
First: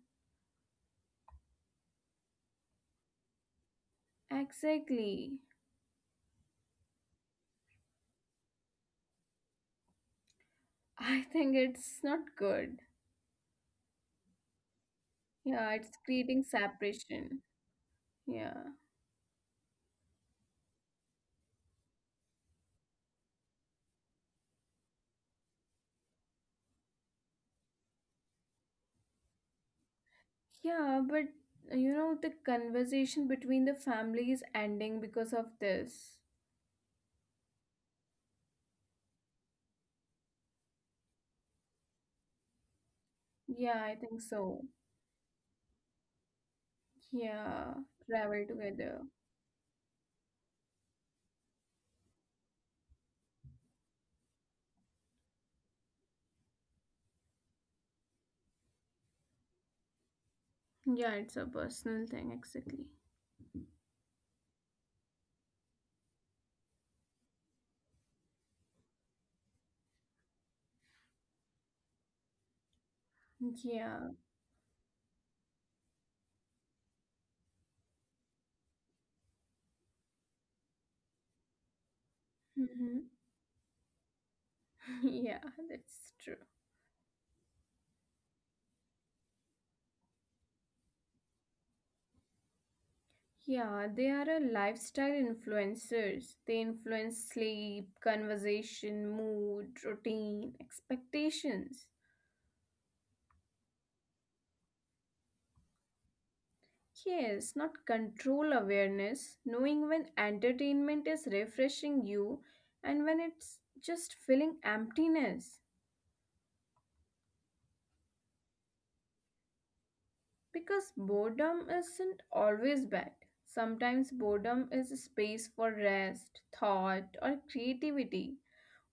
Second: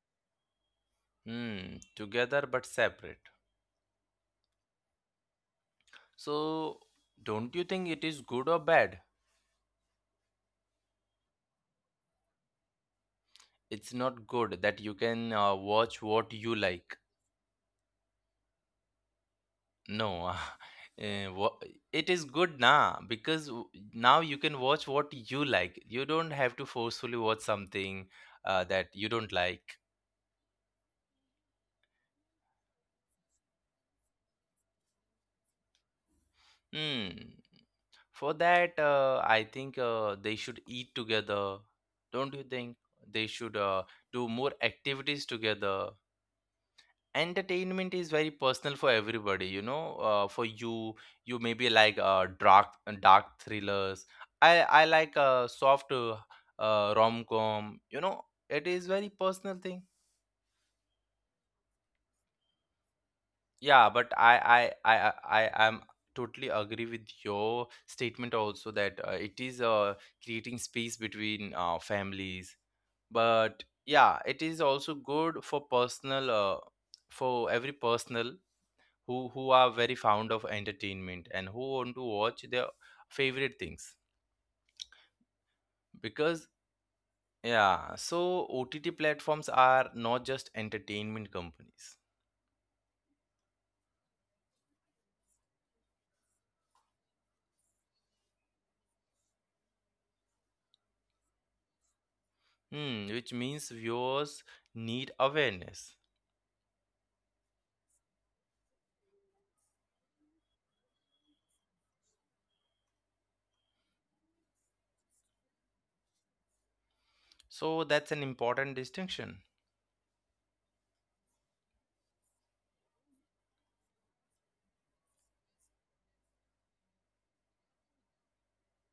[SPEAKER 1] Mm, together but separate.
[SPEAKER 2] Exactly.
[SPEAKER 1] So, don't you think it is good or bad?
[SPEAKER 2] I think it's not good.
[SPEAKER 1] It's not good that you can
[SPEAKER 2] Yeah, it's
[SPEAKER 1] watch what
[SPEAKER 2] creating
[SPEAKER 1] you like.
[SPEAKER 2] separation. Yeah.
[SPEAKER 1] No, [laughs] eh, wha- it is good now, because now you can watch what you like. You don't have to forcefully watch something that you don't like.
[SPEAKER 2] Yeah, but you know, the conversation between the family is ending because of this.
[SPEAKER 1] Hmm. For that, I think they should eat together. Don't you think? They should
[SPEAKER 2] Yeah, I think
[SPEAKER 1] do more
[SPEAKER 2] so.
[SPEAKER 1] activities together.
[SPEAKER 2] Yeah,
[SPEAKER 1] Entertainment is very
[SPEAKER 2] travel
[SPEAKER 1] personal for
[SPEAKER 2] together.
[SPEAKER 1] everybody, you know. For you, you maybe like dark thrillers. I like soft rom-com. You know, it is very personal thing.
[SPEAKER 2] Yeah, it's a personal thing, exactly.
[SPEAKER 1] Yeah, but I am totally agree with your statement also, that it is creating space between families. But yeah,
[SPEAKER 2] Yeah.
[SPEAKER 1] it is also good for personal, for every personal who are very fond of entertainment and who want to watch their
[SPEAKER 2] Hmm.
[SPEAKER 1] favorite things,
[SPEAKER 2] [laughs] Yeah, that's
[SPEAKER 1] because
[SPEAKER 2] true.
[SPEAKER 1] yeah, so OTT platforms are not just entertainment companies.
[SPEAKER 2] Yeah, they are a lifestyle influencers. They influence sleep, conversation, mood, routine, expectations.
[SPEAKER 1] Hmm, which means viewers need awareness.
[SPEAKER 2] Yes, not control awareness, knowing when entertainment is refreshing you and when it's just filling emptiness.
[SPEAKER 1] So that's an important distinction.
[SPEAKER 2] Because boredom isn't always bad. Sometimes boredom is a space for rest, thought, or creativity.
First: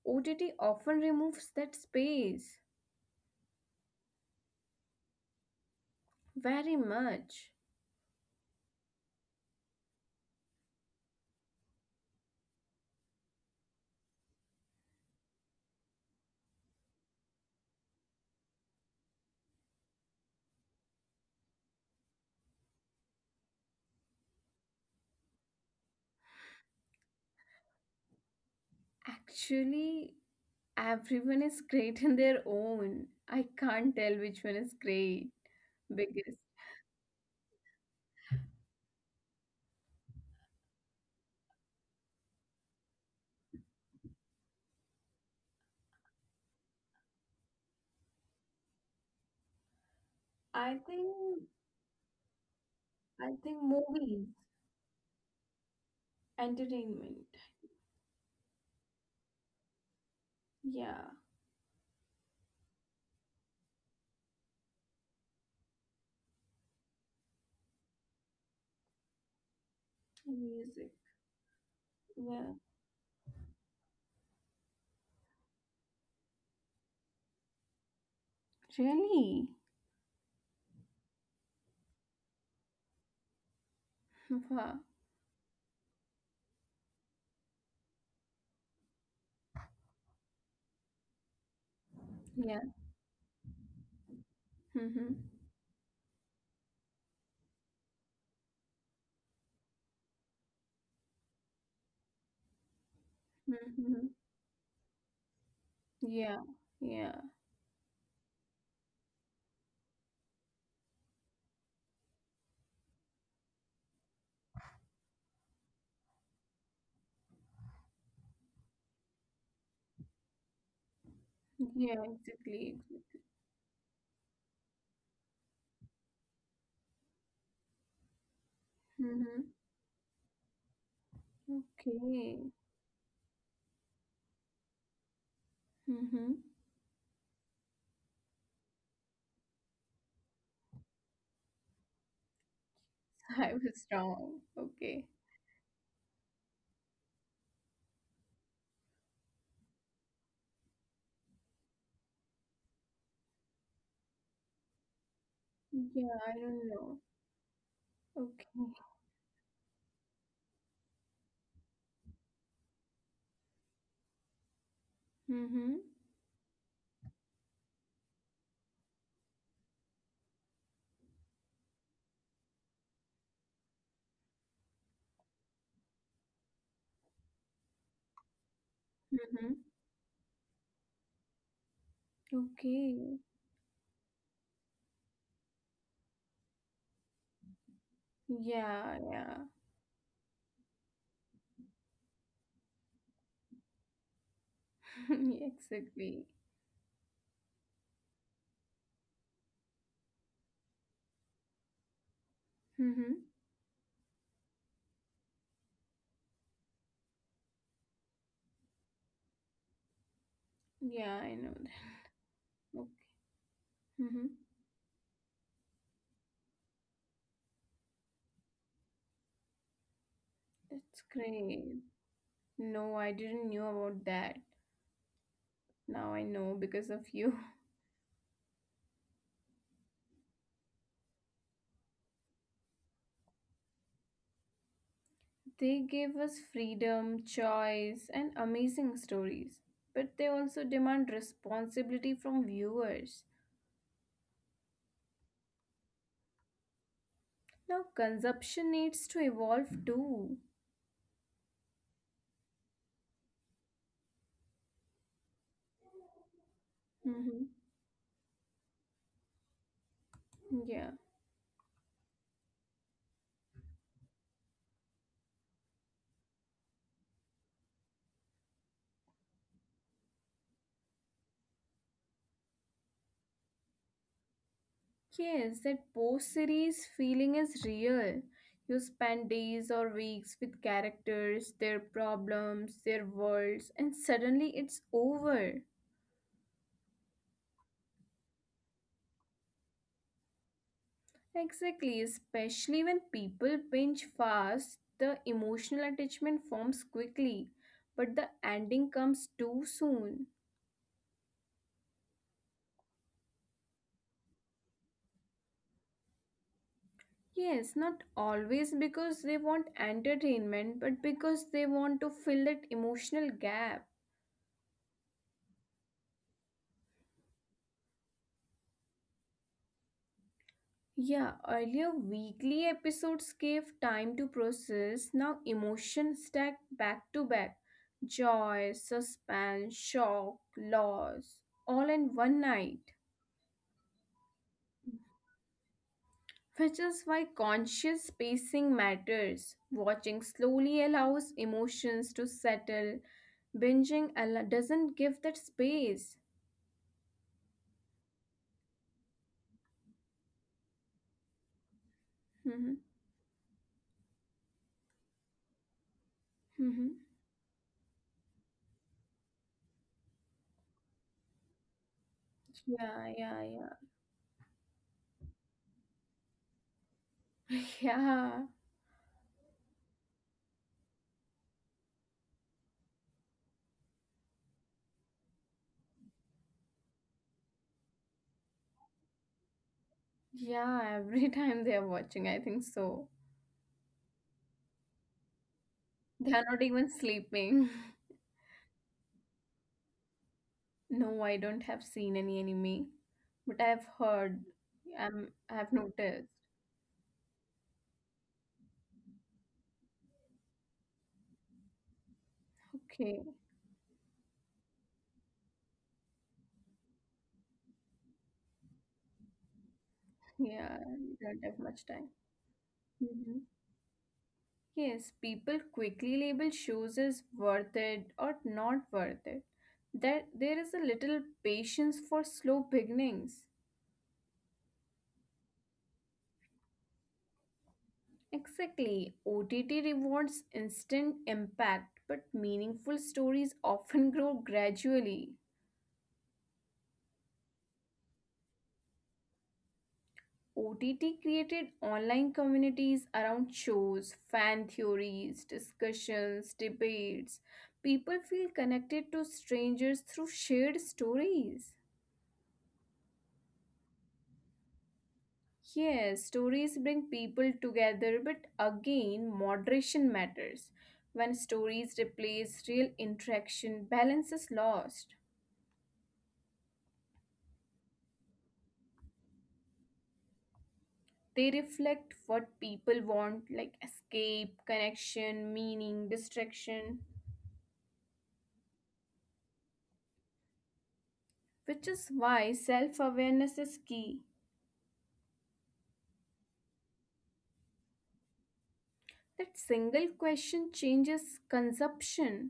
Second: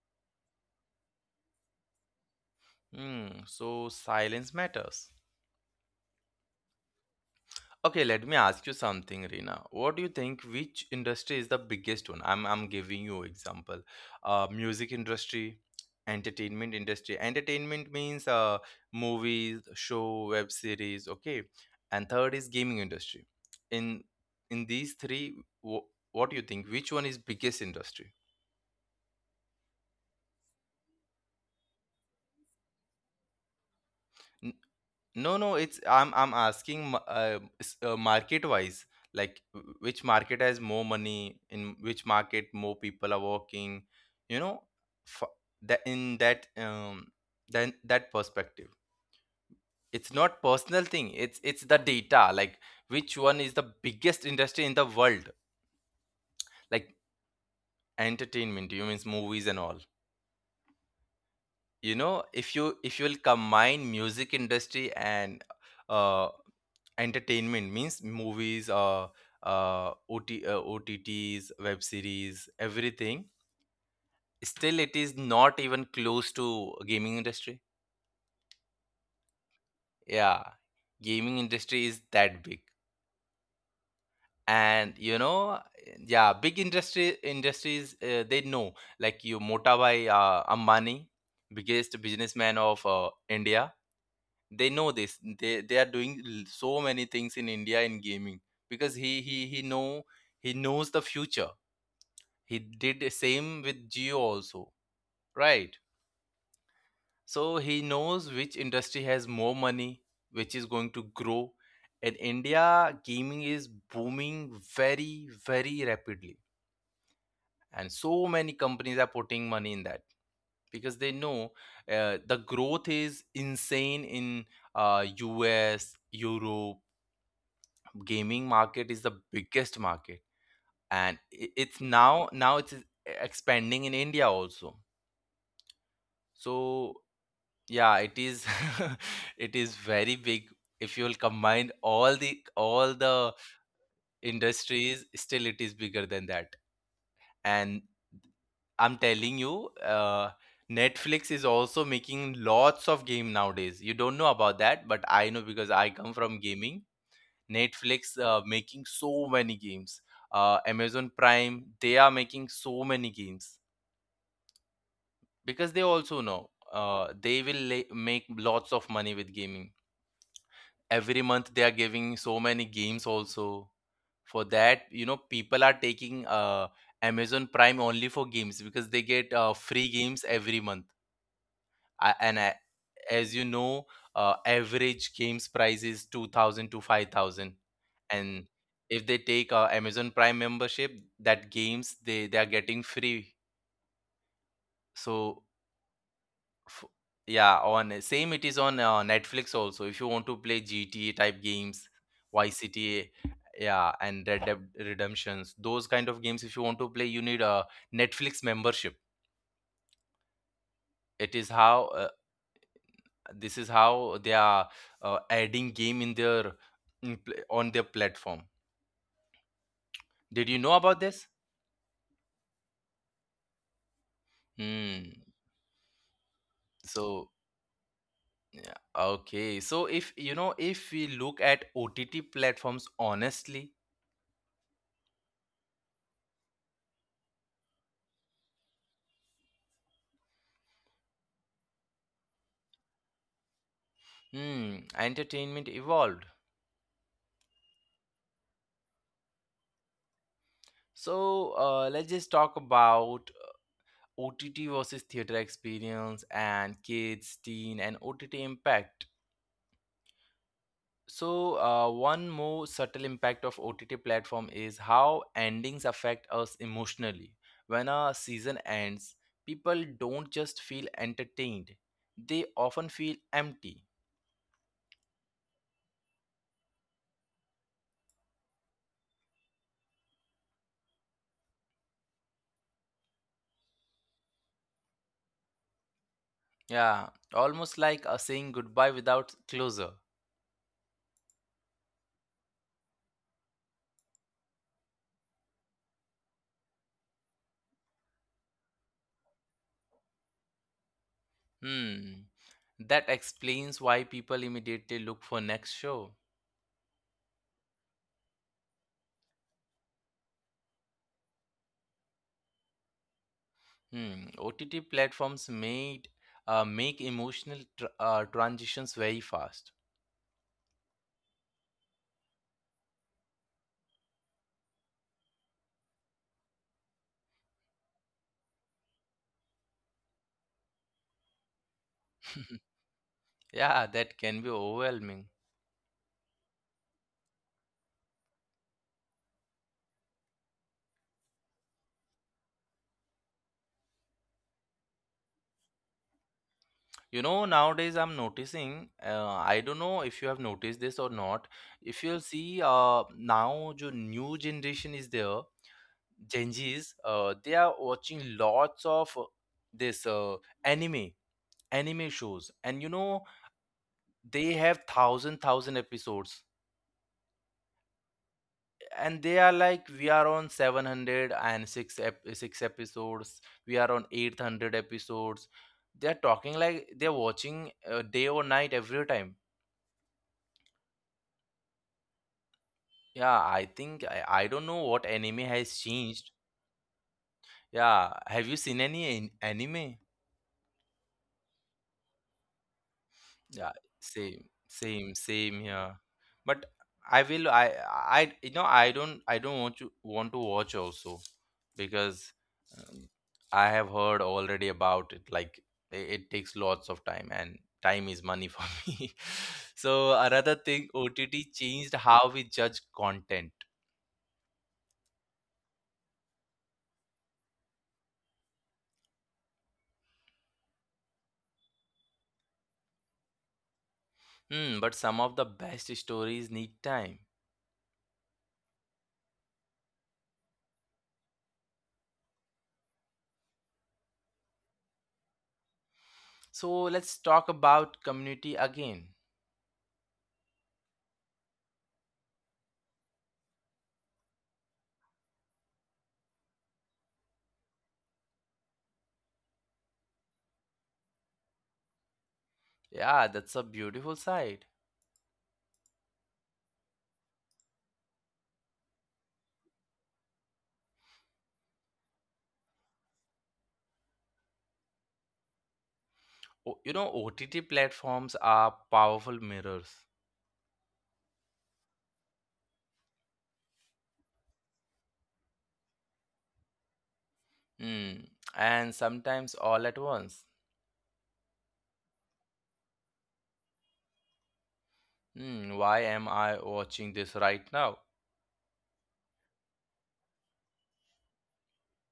[SPEAKER 2] OTT often removes that space
[SPEAKER 1] Hmm. So silence matters.
[SPEAKER 2] very much.
[SPEAKER 1] Okay, let me ask you something, Reena. What do you think? Which industry is the biggest one? I'm giving you example. Music industry. Entertainment means movies, show, web series. Okay, and third is gaming industry. In these three, what do you think? Which one is biggest industry?
[SPEAKER 2] Actually, everyone is [laughs] great in their own. I can't tell which one is great
[SPEAKER 1] No, no, it's I'm
[SPEAKER 2] because
[SPEAKER 1] I'm asking market wise, like which market has more money, in which market more people are working, you know, f that in that then that perspective. It's not
[SPEAKER 2] I
[SPEAKER 1] personal thing.
[SPEAKER 2] think
[SPEAKER 1] It's the data, like which
[SPEAKER 2] I
[SPEAKER 1] one
[SPEAKER 2] think
[SPEAKER 1] is the
[SPEAKER 2] movies,
[SPEAKER 1] biggest industry in the world, like
[SPEAKER 2] entertainment,
[SPEAKER 1] entertainment, you means movies and all.
[SPEAKER 2] yeah,
[SPEAKER 1] You know, if you if you'll combine music industry and uh entertainment means movies OT,
[SPEAKER 2] music.
[SPEAKER 1] otts, web
[SPEAKER 2] Yeah.
[SPEAKER 1] series, everything, still it is not even close to gaming industry.
[SPEAKER 2] Really?
[SPEAKER 1] Yeah, gaming industry is that big.
[SPEAKER 2] Wow.
[SPEAKER 1] And you know, yeah, big industry industries they know, like you, mota bhai, Ambani, biggest
[SPEAKER 2] Yeah.
[SPEAKER 1] businessman of India, they know
[SPEAKER 2] Mm-hmm.
[SPEAKER 1] this. They are doing so many things in India in gaming, because he know, he knows the future. He did the same
[SPEAKER 2] Mm-hmm.
[SPEAKER 1] with Geo also, right?
[SPEAKER 2] Yeah. Yeah.
[SPEAKER 1] So he knows which industry has more money, which is going to grow. In India, gaming is booming very, very rapidly, and so many companies are putting money in that because they know
[SPEAKER 2] Yeah.
[SPEAKER 1] the
[SPEAKER 2] Exactly.
[SPEAKER 1] growth is insane in US, Europe. Gaming market is
[SPEAKER 2] Mm-hmm.
[SPEAKER 1] the biggest market, and I- it's
[SPEAKER 2] Okay.
[SPEAKER 1] now now it's expanding in India also.
[SPEAKER 2] Mm-hmm.
[SPEAKER 1] So yeah, it is [laughs] it is very big. If you'll combine all the all
[SPEAKER 2] [laughs]
[SPEAKER 1] the
[SPEAKER 2] I was wrong. Okay.
[SPEAKER 1] industries, still it is bigger than that. And I'm telling you, Netflix is also making lots of game nowadays. You don't know about that, but I know
[SPEAKER 2] Yeah.
[SPEAKER 1] because
[SPEAKER 2] I
[SPEAKER 1] I come
[SPEAKER 2] don't
[SPEAKER 1] from
[SPEAKER 2] know.
[SPEAKER 1] gaming. Netflix
[SPEAKER 2] Okay.
[SPEAKER 1] making so many games. Amazon Prime, they are making so many games
[SPEAKER 2] Mm-hmm.
[SPEAKER 1] because they also know make lots of money with gaming. Every month they are giving so many games also. For that people are taking Amazon Prime only for games because they
[SPEAKER 2] Mm-hmm.
[SPEAKER 1] get free games every month. I, and I,
[SPEAKER 2] Okay.
[SPEAKER 1] as you know, average games price is 2000 to 5000,
[SPEAKER 2] Yeah.
[SPEAKER 1] and
[SPEAKER 2] Yeah.
[SPEAKER 1] if they take Amazon Prime membership, that games they are getting free.
[SPEAKER 2] [laughs]
[SPEAKER 1] So
[SPEAKER 2] Exactly.
[SPEAKER 1] F- yeah, on same it is on Netflix also. If you want to play GTA type games,
[SPEAKER 2] Mm-hmm.
[SPEAKER 1] ycta yeah, and Red Dead Redemptions, those kind of games, if you want to play you need a Netflix membership.
[SPEAKER 2] Yeah. I know
[SPEAKER 1] It
[SPEAKER 2] that.
[SPEAKER 1] is how
[SPEAKER 2] Okay.
[SPEAKER 1] This is
[SPEAKER 2] Mm-hmm.
[SPEAKER 1] how they are adding game in their on their platform.
[SPEAKER 2] That's
[SPEAKER 1] Did you know about
[SPEAKER 2] great.
[SPEAKER 1] this?
[SPEAKER 2] No, I didn't knew about that.
[SPEAKER 1] hmm
[SPEAKER 2] Now I know because of you. [laughs]
[SPEAKER 1] so yeah, okay, so if you know if we look at OTT platforms honestly.
[SPEAKER 2] They gave us freedom, choice, and amazing stories. But they also demand responsibility from viewers.
[SPEAKER 1] Hmm, entertainment evolved.
[SPEAKER 2] Now consumption needs to evolve too.
[SPEAKER 1] So let's just talk about OTT versus theater experience and
[SPEAKER 2] Mm-hmm.
[SPEAKER 1] kids, teen, and OTT impact.
[SPEAKER 2] Yeah.
[SPEAKER 1] So one more subtle impact of OTT platform is how endings affect us emotionally. When a season ends, people don't just feel entertained; they often feel empty.
[SPEAKER 2] Yes, that post series feeling is real. You spend days or weeks with characters, their problems, their worlds, and suddenly it's over.
[SPEAKER 1] Yeah, almost like a saying goodbye without closure.
[SPEAKER 2] Exactly, especially when people binge fast, the emotional attachment forms quickly, but the ending comes too soon.
[SPEAKER 1] Hmm, that explains why people immediately look for next show.
[SPEAKER 2] Yes, not always because they want entertainment, but because they want to fill that emotional gap.
[SPEAKER 1] Hmm. OTT platforms made make emotional tr transitions very fast.
[SPEAKER 2] Yeah, earlier weekly episodes gave time to process, now emotions stack back to back. Joy, suspense, shock, loss, all in one night.
[SPEAKER 1] Yeah, that can be overwhelming.
[SPEAKER 2] Which is why conscious pacing matters. Watching slowly allows emotions to settle, doesn't give that space.
[SPEAKER 1] You know, nowadays I'm noticing, I don't know if you have noticed this or not. If you'll
[SPEAKER 2] Mhm,
[SPEAKER 1] see, now the new generation is there,
[SPEAKER 2] mhm.
[SPEAKER 1] Gen Zs, they are watching lots of this anime, anime shows,
[SPEAKER 2] Yeah,
[SPEAKER 1] and
[SPEAKER 2] yeah,
[SPEAKER 1] you
[SPEAKER 2] yeah.
[SPEAKER 1] know, they have thousand episodes.
[SPEAKER 2] [laughs] Yeah,
[SPEAKER 1] And they are like, we are on six episodes, we are on 800 episodes. They are talking like they're watching day or night every time.
[SPEAKER 2] yeah, every time they are watching, I think so.
[SPEAKER 1] Yeah, I think I don't know what anime has
[SPEAKER 2] They are not
[SPEAKER 1] changed.
[SPEAKER 2] even sleeping. [laughs]
[SPEAKER 1] Yeah, have you seen any anime?
[SPEAKER 2] No, I don't have seen any anime, but I have
[SPEAKER 1] Yeah,
[SPEAKER 2] heard,
[SPEAKER 1] same, same,
[SPEAKER 2] I have
[SPEAKER 1] same here.
[SPEAKER 2] noticed.
[SPEAKER 1] But I will I I don't want to watch also because um,
[SPEAKER 2] Okay,
[SPEAKER 1] I have heard already about it, like it takes lots of time and time is money for [laughs] me. So another thing
[SPEAKER 2] yeah, you
[SPEAKER 1] OTT
[SPEAKER 2] don't have
[SPEAKER 1] changed
[SPEAKER 2] much
[SPEAKER 1] how
[SPEAKER 2] time.
[SPEAKER 1] we judge content.
[SPEAKER 2] Mm-hmm. Yes, people quickly label shows as worth it or not worth it. That there is a little patience for slow beginnings.
[SPEAKER 1] Hmm, but some of the best stories need time.
[SPEAKER 2] Exactly, OTT rewards instant impact, but meaningful stories often [laughs] grow gradually.
[SPEAKER 1] So let's talk about community again.
[SPEAKER 2] OTT created online communities around shows, fan theories, discussions, debates. People feel connected to strangers through shared stories.
[SPEAKER 1] Yeah, that's a beautiful side.
[SPEAKER 2] Yes, stories bring people together, but again, moderation matters. When stories replace real interaction, balance is lost.
[SPEAKER 1] You know, OTT platforms are powerful mirrors.
[SPEAKER 2] They reflect what people want, like escape, connection, meaning, distraction,
[SPEAKER 1] Mm, and sometimes all at once.
[SPEAKER 2] which is why self awareness is key.
[SPEAKER 1] Hmm, why am I watching this right now?
[SPEAKER 2] That single question changes consumption,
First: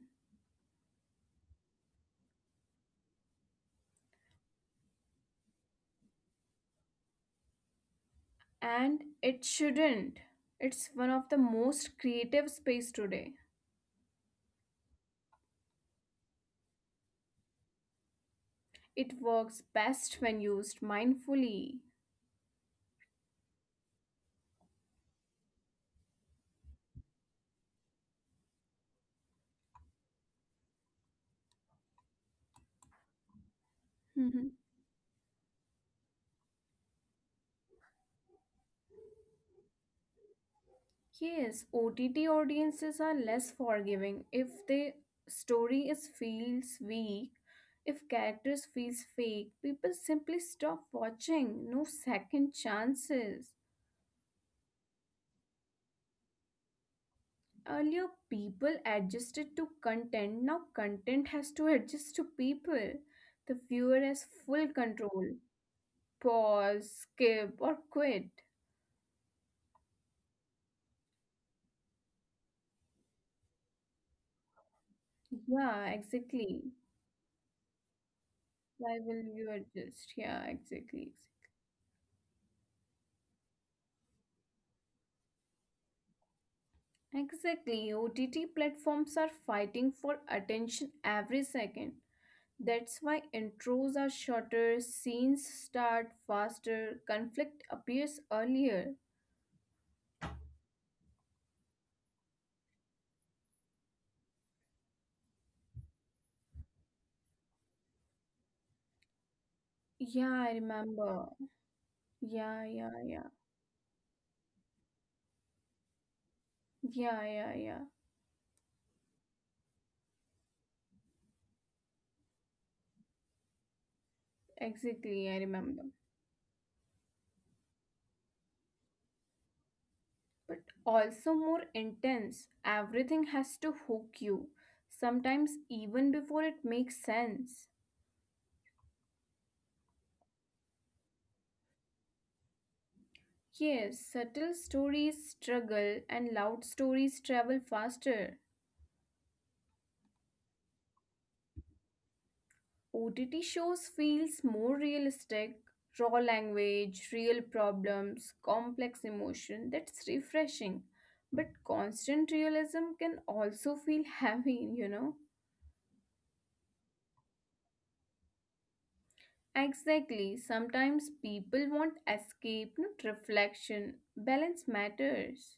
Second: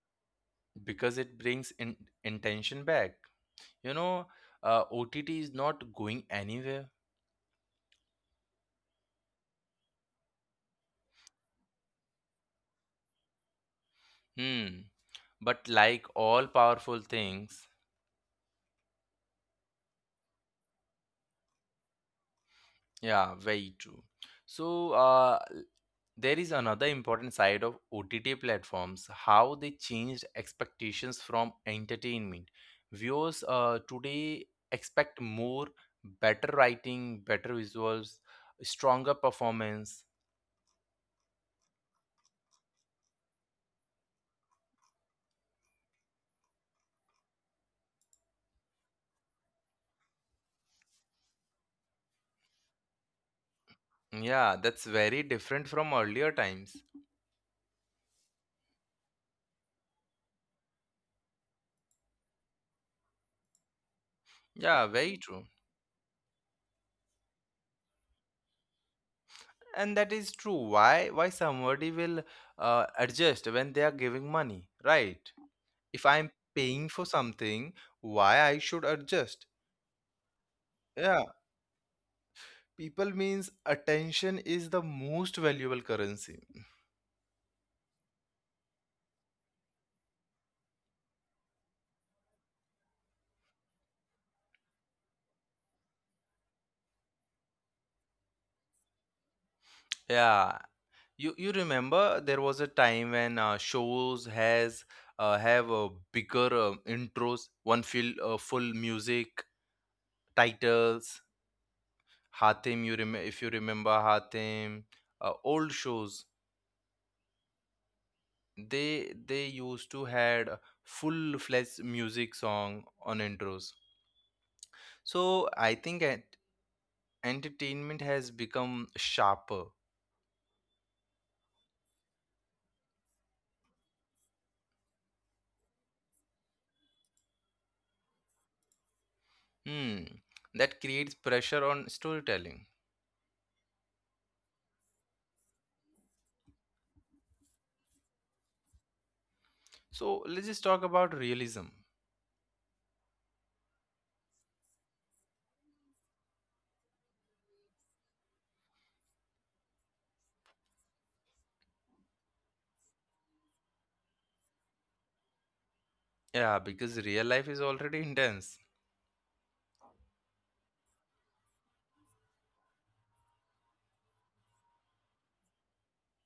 [SPEAKER 1] Because it brings intention back, you know. OTT is not going anywhere.
[SPEAKER 2] and it shouldn't. It's one of the most creative space today.
[SPEAKER 1] Hmm, but like all powerful things,
[SPEAKER 2] It works best when used mindfully.
[SPEAKER 1] yeah, very true. So uh, there is another important side of OTT platforms, how they changed expectations from entertainment. Viewers today
[SPEAKER 2] Mhm.
[SPEAKER 1] expect more, better writing, better visuals, stronger performance.
[SPEAKER 2] Yes, OTT audiences are less forgiving if the story is feels weak, if characters feels fake, people simply stop watching, no second chances.
[SPEAKER 1] Yeah, that's very different from earlier times.
[SPEAKER 2] Earlier people adjusted to content, now content has to adjust to people. The viewer has
[SPEAKER 1] Yeah, very
[SPEAKER 2] full
[SPEAKER 1] true.
[SPEAKER 2] control. Pause, skip or quit.
[SPEAKER 1] And that is true. Why somebody will adjust when they are giving money, right? If I'm
[SPEAKER 2] Yeah,
[SPEAKER 1] paying for
[SPEAKER 2] exactly.
[SPEAKER 1] something, why I should adjust?
[SPEAKER 2] Why will you adjust? Yeah,
[SPEAKER 1] Yeah.
[SPEAKER 2] exactly.
[SPEAKER 1] People means attention is the most valuable currency.
[SPEAKER 2] Exactly. OTT platforms are fighting for attention every second. That's why intros are shorter, scenes start faster, conflict appears earlier.
[SPEAKER 1] Yeah, you remember there was a time when shows has have a bigger intros, one full full music
[SPEAKER 2] Yeah, I
[SPEAKER 1] titles.
[SPEAKER 2] remember.
[SPEAKER 1] Hatim, you
[SPEAKER 2] Yeah,
[SPEAKER 1] if
[SPEAKER 2] yeah,
[SPEAKER 1] you
[SPEAKER 2] yeah.
[SPEAKER 1] remember Hatim, old shows,
[SPEAKER 2] Yeah, yeah, yeah.
[SPEAKER 1] they used to had full fledged music song on intros. So I
[SPEAKER 2] Exactly, I
[SPEAKER 1] think
[SPEAKER 2] remember.
[SPEAKER 1] at, entertainment has become sharper.
[SPEAKER 2] But also more intense. Everything has to hook you, sometimes even before it makes sense.
[SPEAKER 1] Hmm, that creates pressure on storytelling.
[SPEAKER 2] Yes, subtle stories struggle and loud stories travel faster.
[SPEAKER 1] So let's just talk about realism.
[SPEAKER 2] OTT shows feels more realistic, raw language, real problems, complex emotion. That's refreshing. But constant realism can also feel [laughs] heavy, you know?
[SPEAKER 1] Yeah, because real life is already intense.
[SPEAKER 2] Exactly. Sometimes people want escape, not reflection. Balance matters.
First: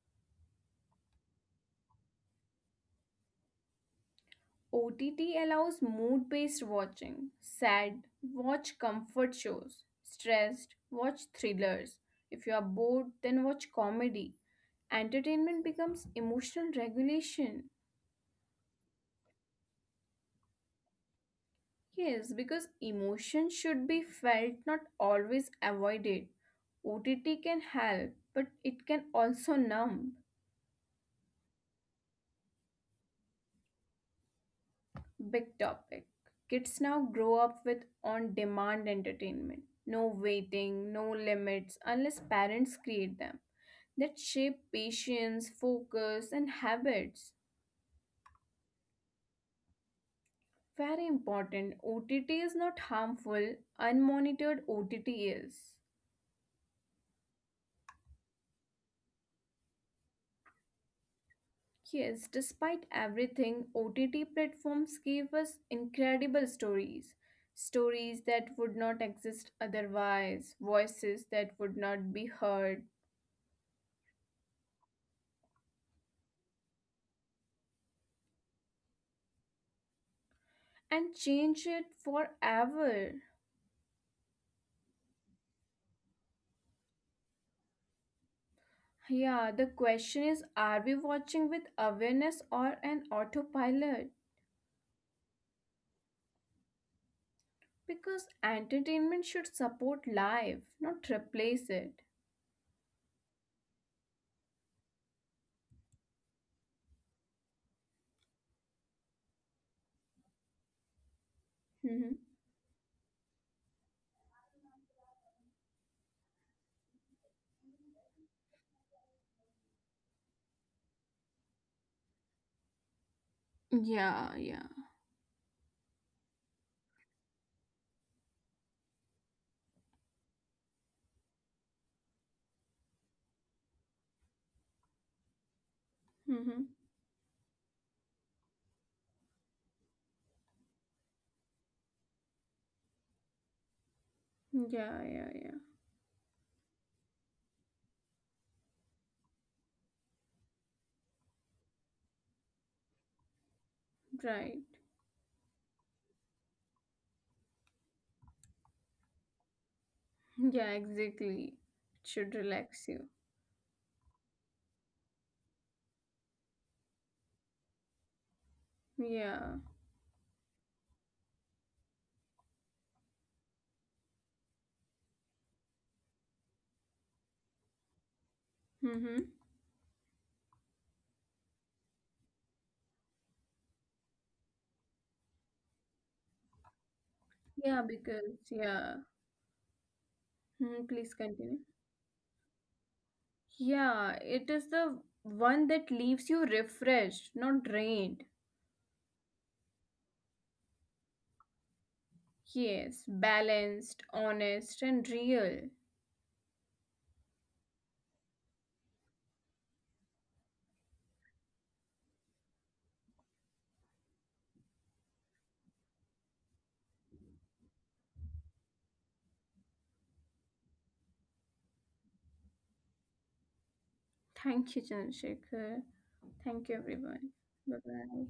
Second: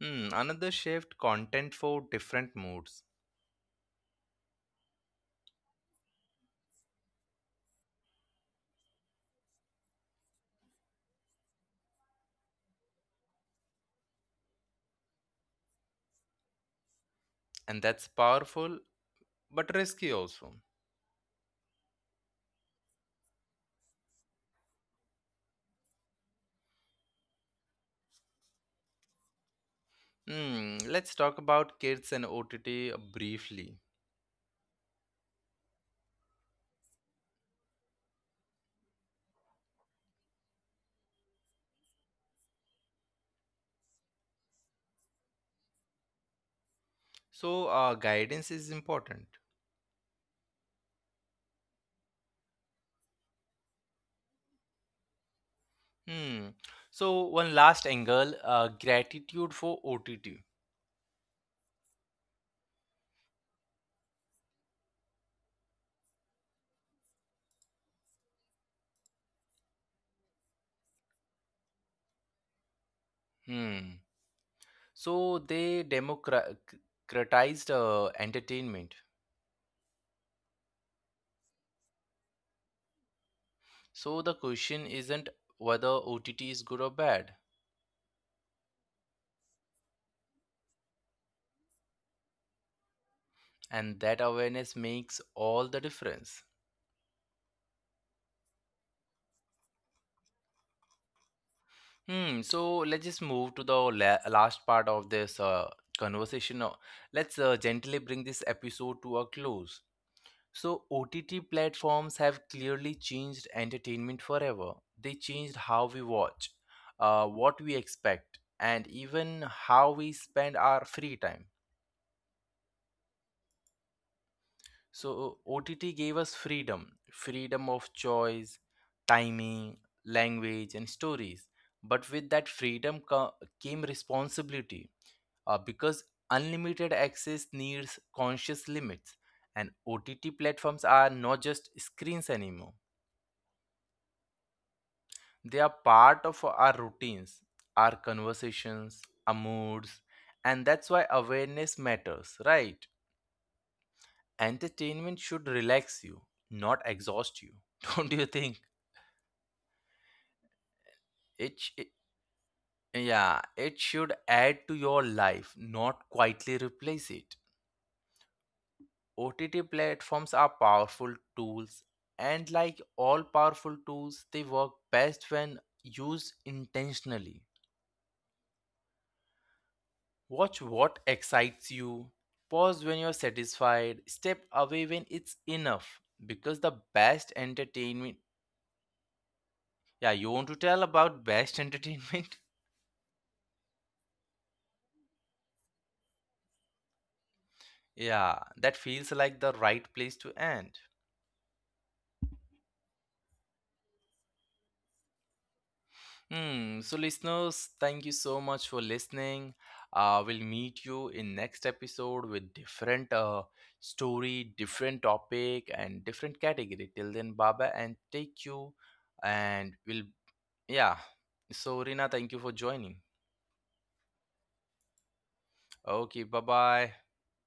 [SPEAKER 1] Hmm, another shift, content for different moods.
[SPEAKER 2] OTT allows mood based watching. Sad, watch comfort shows. Stressed, watch thrillers. If you are bored, then watch comedy. Entertainment becomes emotional regulation.
[SPEAKER 1] And that's powerful but risky also.
[SPEAKER 2] Yes, because emotion should be felt, not always avoided. OTT can help, but it can also numb.
[SPEAKER 1] Hmm, let's talk about kids and OTT briefly.
[SPEAKER 2] Big topic. Kids now grow up with on demand entertainment. No waiting, no limits, unless parents create them. That shape patience, focus, and habits.
[SPEAKER 1] So guidance is important.
[SPEAKER 2] Very important. OTT is not harmful, unmonitored OTT is.
[SPEAKER 1] Hmm. So one last angle, gratitude for OTT.
[SPEAKER 2] Yes, despite everything, OTT platforms gave us incredible stories. Stories that would not exist otherwise, voices that would not be heard,
[SPEAKER 1] Hmm. So they democratized entertainment.
[SPEAKER 2] and change it forever.
[SPEAKER 1] So the question isn't whether OTT is good or bad,
[SPEAKER 2] Yeah, the question is are we watching with awareness or an autopilot?
[SPEAKER 1] and that awareness makes all the difference.
[SPEAKER 2] Because entertainment should support life, not replace it.
[SPEAKER 1] Hmm. So let's just move to the last part of this conversation. Now, let's gently bring this episode to a close. So
[SPEAKER 2] Hmm.
[SPEAKER 1] OTT platforms have clearly changed entertainment forever. They changed how we watch, what we expect, and even how we spend our free time.
[SPEAKER 2] Yeah, yeah.
[SPEAKER 1] So OTT gave us freedom, freedom of choice, timing, language, and stories. But with that came responsibility,
[SPEAKER 2] Mm-hmm.
[SPEAKER 1] because unlimited access needs conscious limits. And OTT platforms are not just screens anymore,
[SPEAKER 2] Yeah, yeah,
[SPEAKER 1] they are part of our routines, our conversations, our moods, and that's why awareness matters, right?
[SPEAKER 2] yeah. Right.
[SPEAKER 1] Entertainment should relax you, not exhaust you. [laughs] Don't you think?
[SPEAKER 2] Yeah, exactly. It should
[SPEAKER 1] It, sh- it
[SPEAKER 2] relax you.
[SPEAKER 1] Yeah, it should add to your life, not quietly replace it.
[SPEAKER 2] Yeah.
[SPEAKER 1] OTT platforms are powerful tools, and like all powerful tools, they work best when used intentionally.
[SPEAKER 2] Mm-hmm.
[SPEAKER 1] Watch what excites you, pause when you're satisfied, step away when it's enough. Because the
[SPEAKER 2] Yeah,
[SPEAKER 1] best
[SPEAKER 2] because, yeah.
[SPEAKER 1] entertainment,
[SPEAKER 2] Mm,
[SPEAKER 1] yeah, you
[SPEAKER 2] please
[SPEAKER 1] want to
[SPEAKER 2] continue.
[SPEAKER 1] tell about best entertainment? [laughs]
[SPEAKER 2] Yeah, it is the one that leaves you refreshed, not drained.
[SPEAKER 1] Yeah, that feels like the right place to end.
[SPEAKER 2] Yes, balanced, honest, and real.
[SPEAKER 1] Hmm. So, listeners, thank you so much for listening. We'll meet you in next episode with different story, different topic, and different category. Till then, Baba and take you, and we'll yeah. So, Rina, thank you for joining.
[SPEAKER 2] Thank you, Chandrasekhar. Thank you,
[SPEAKER 1] Okay, bye
[SPEAKER 2] everyone.
[SPEAKER 1] bye.
[SPEAKER 2] Bye bye.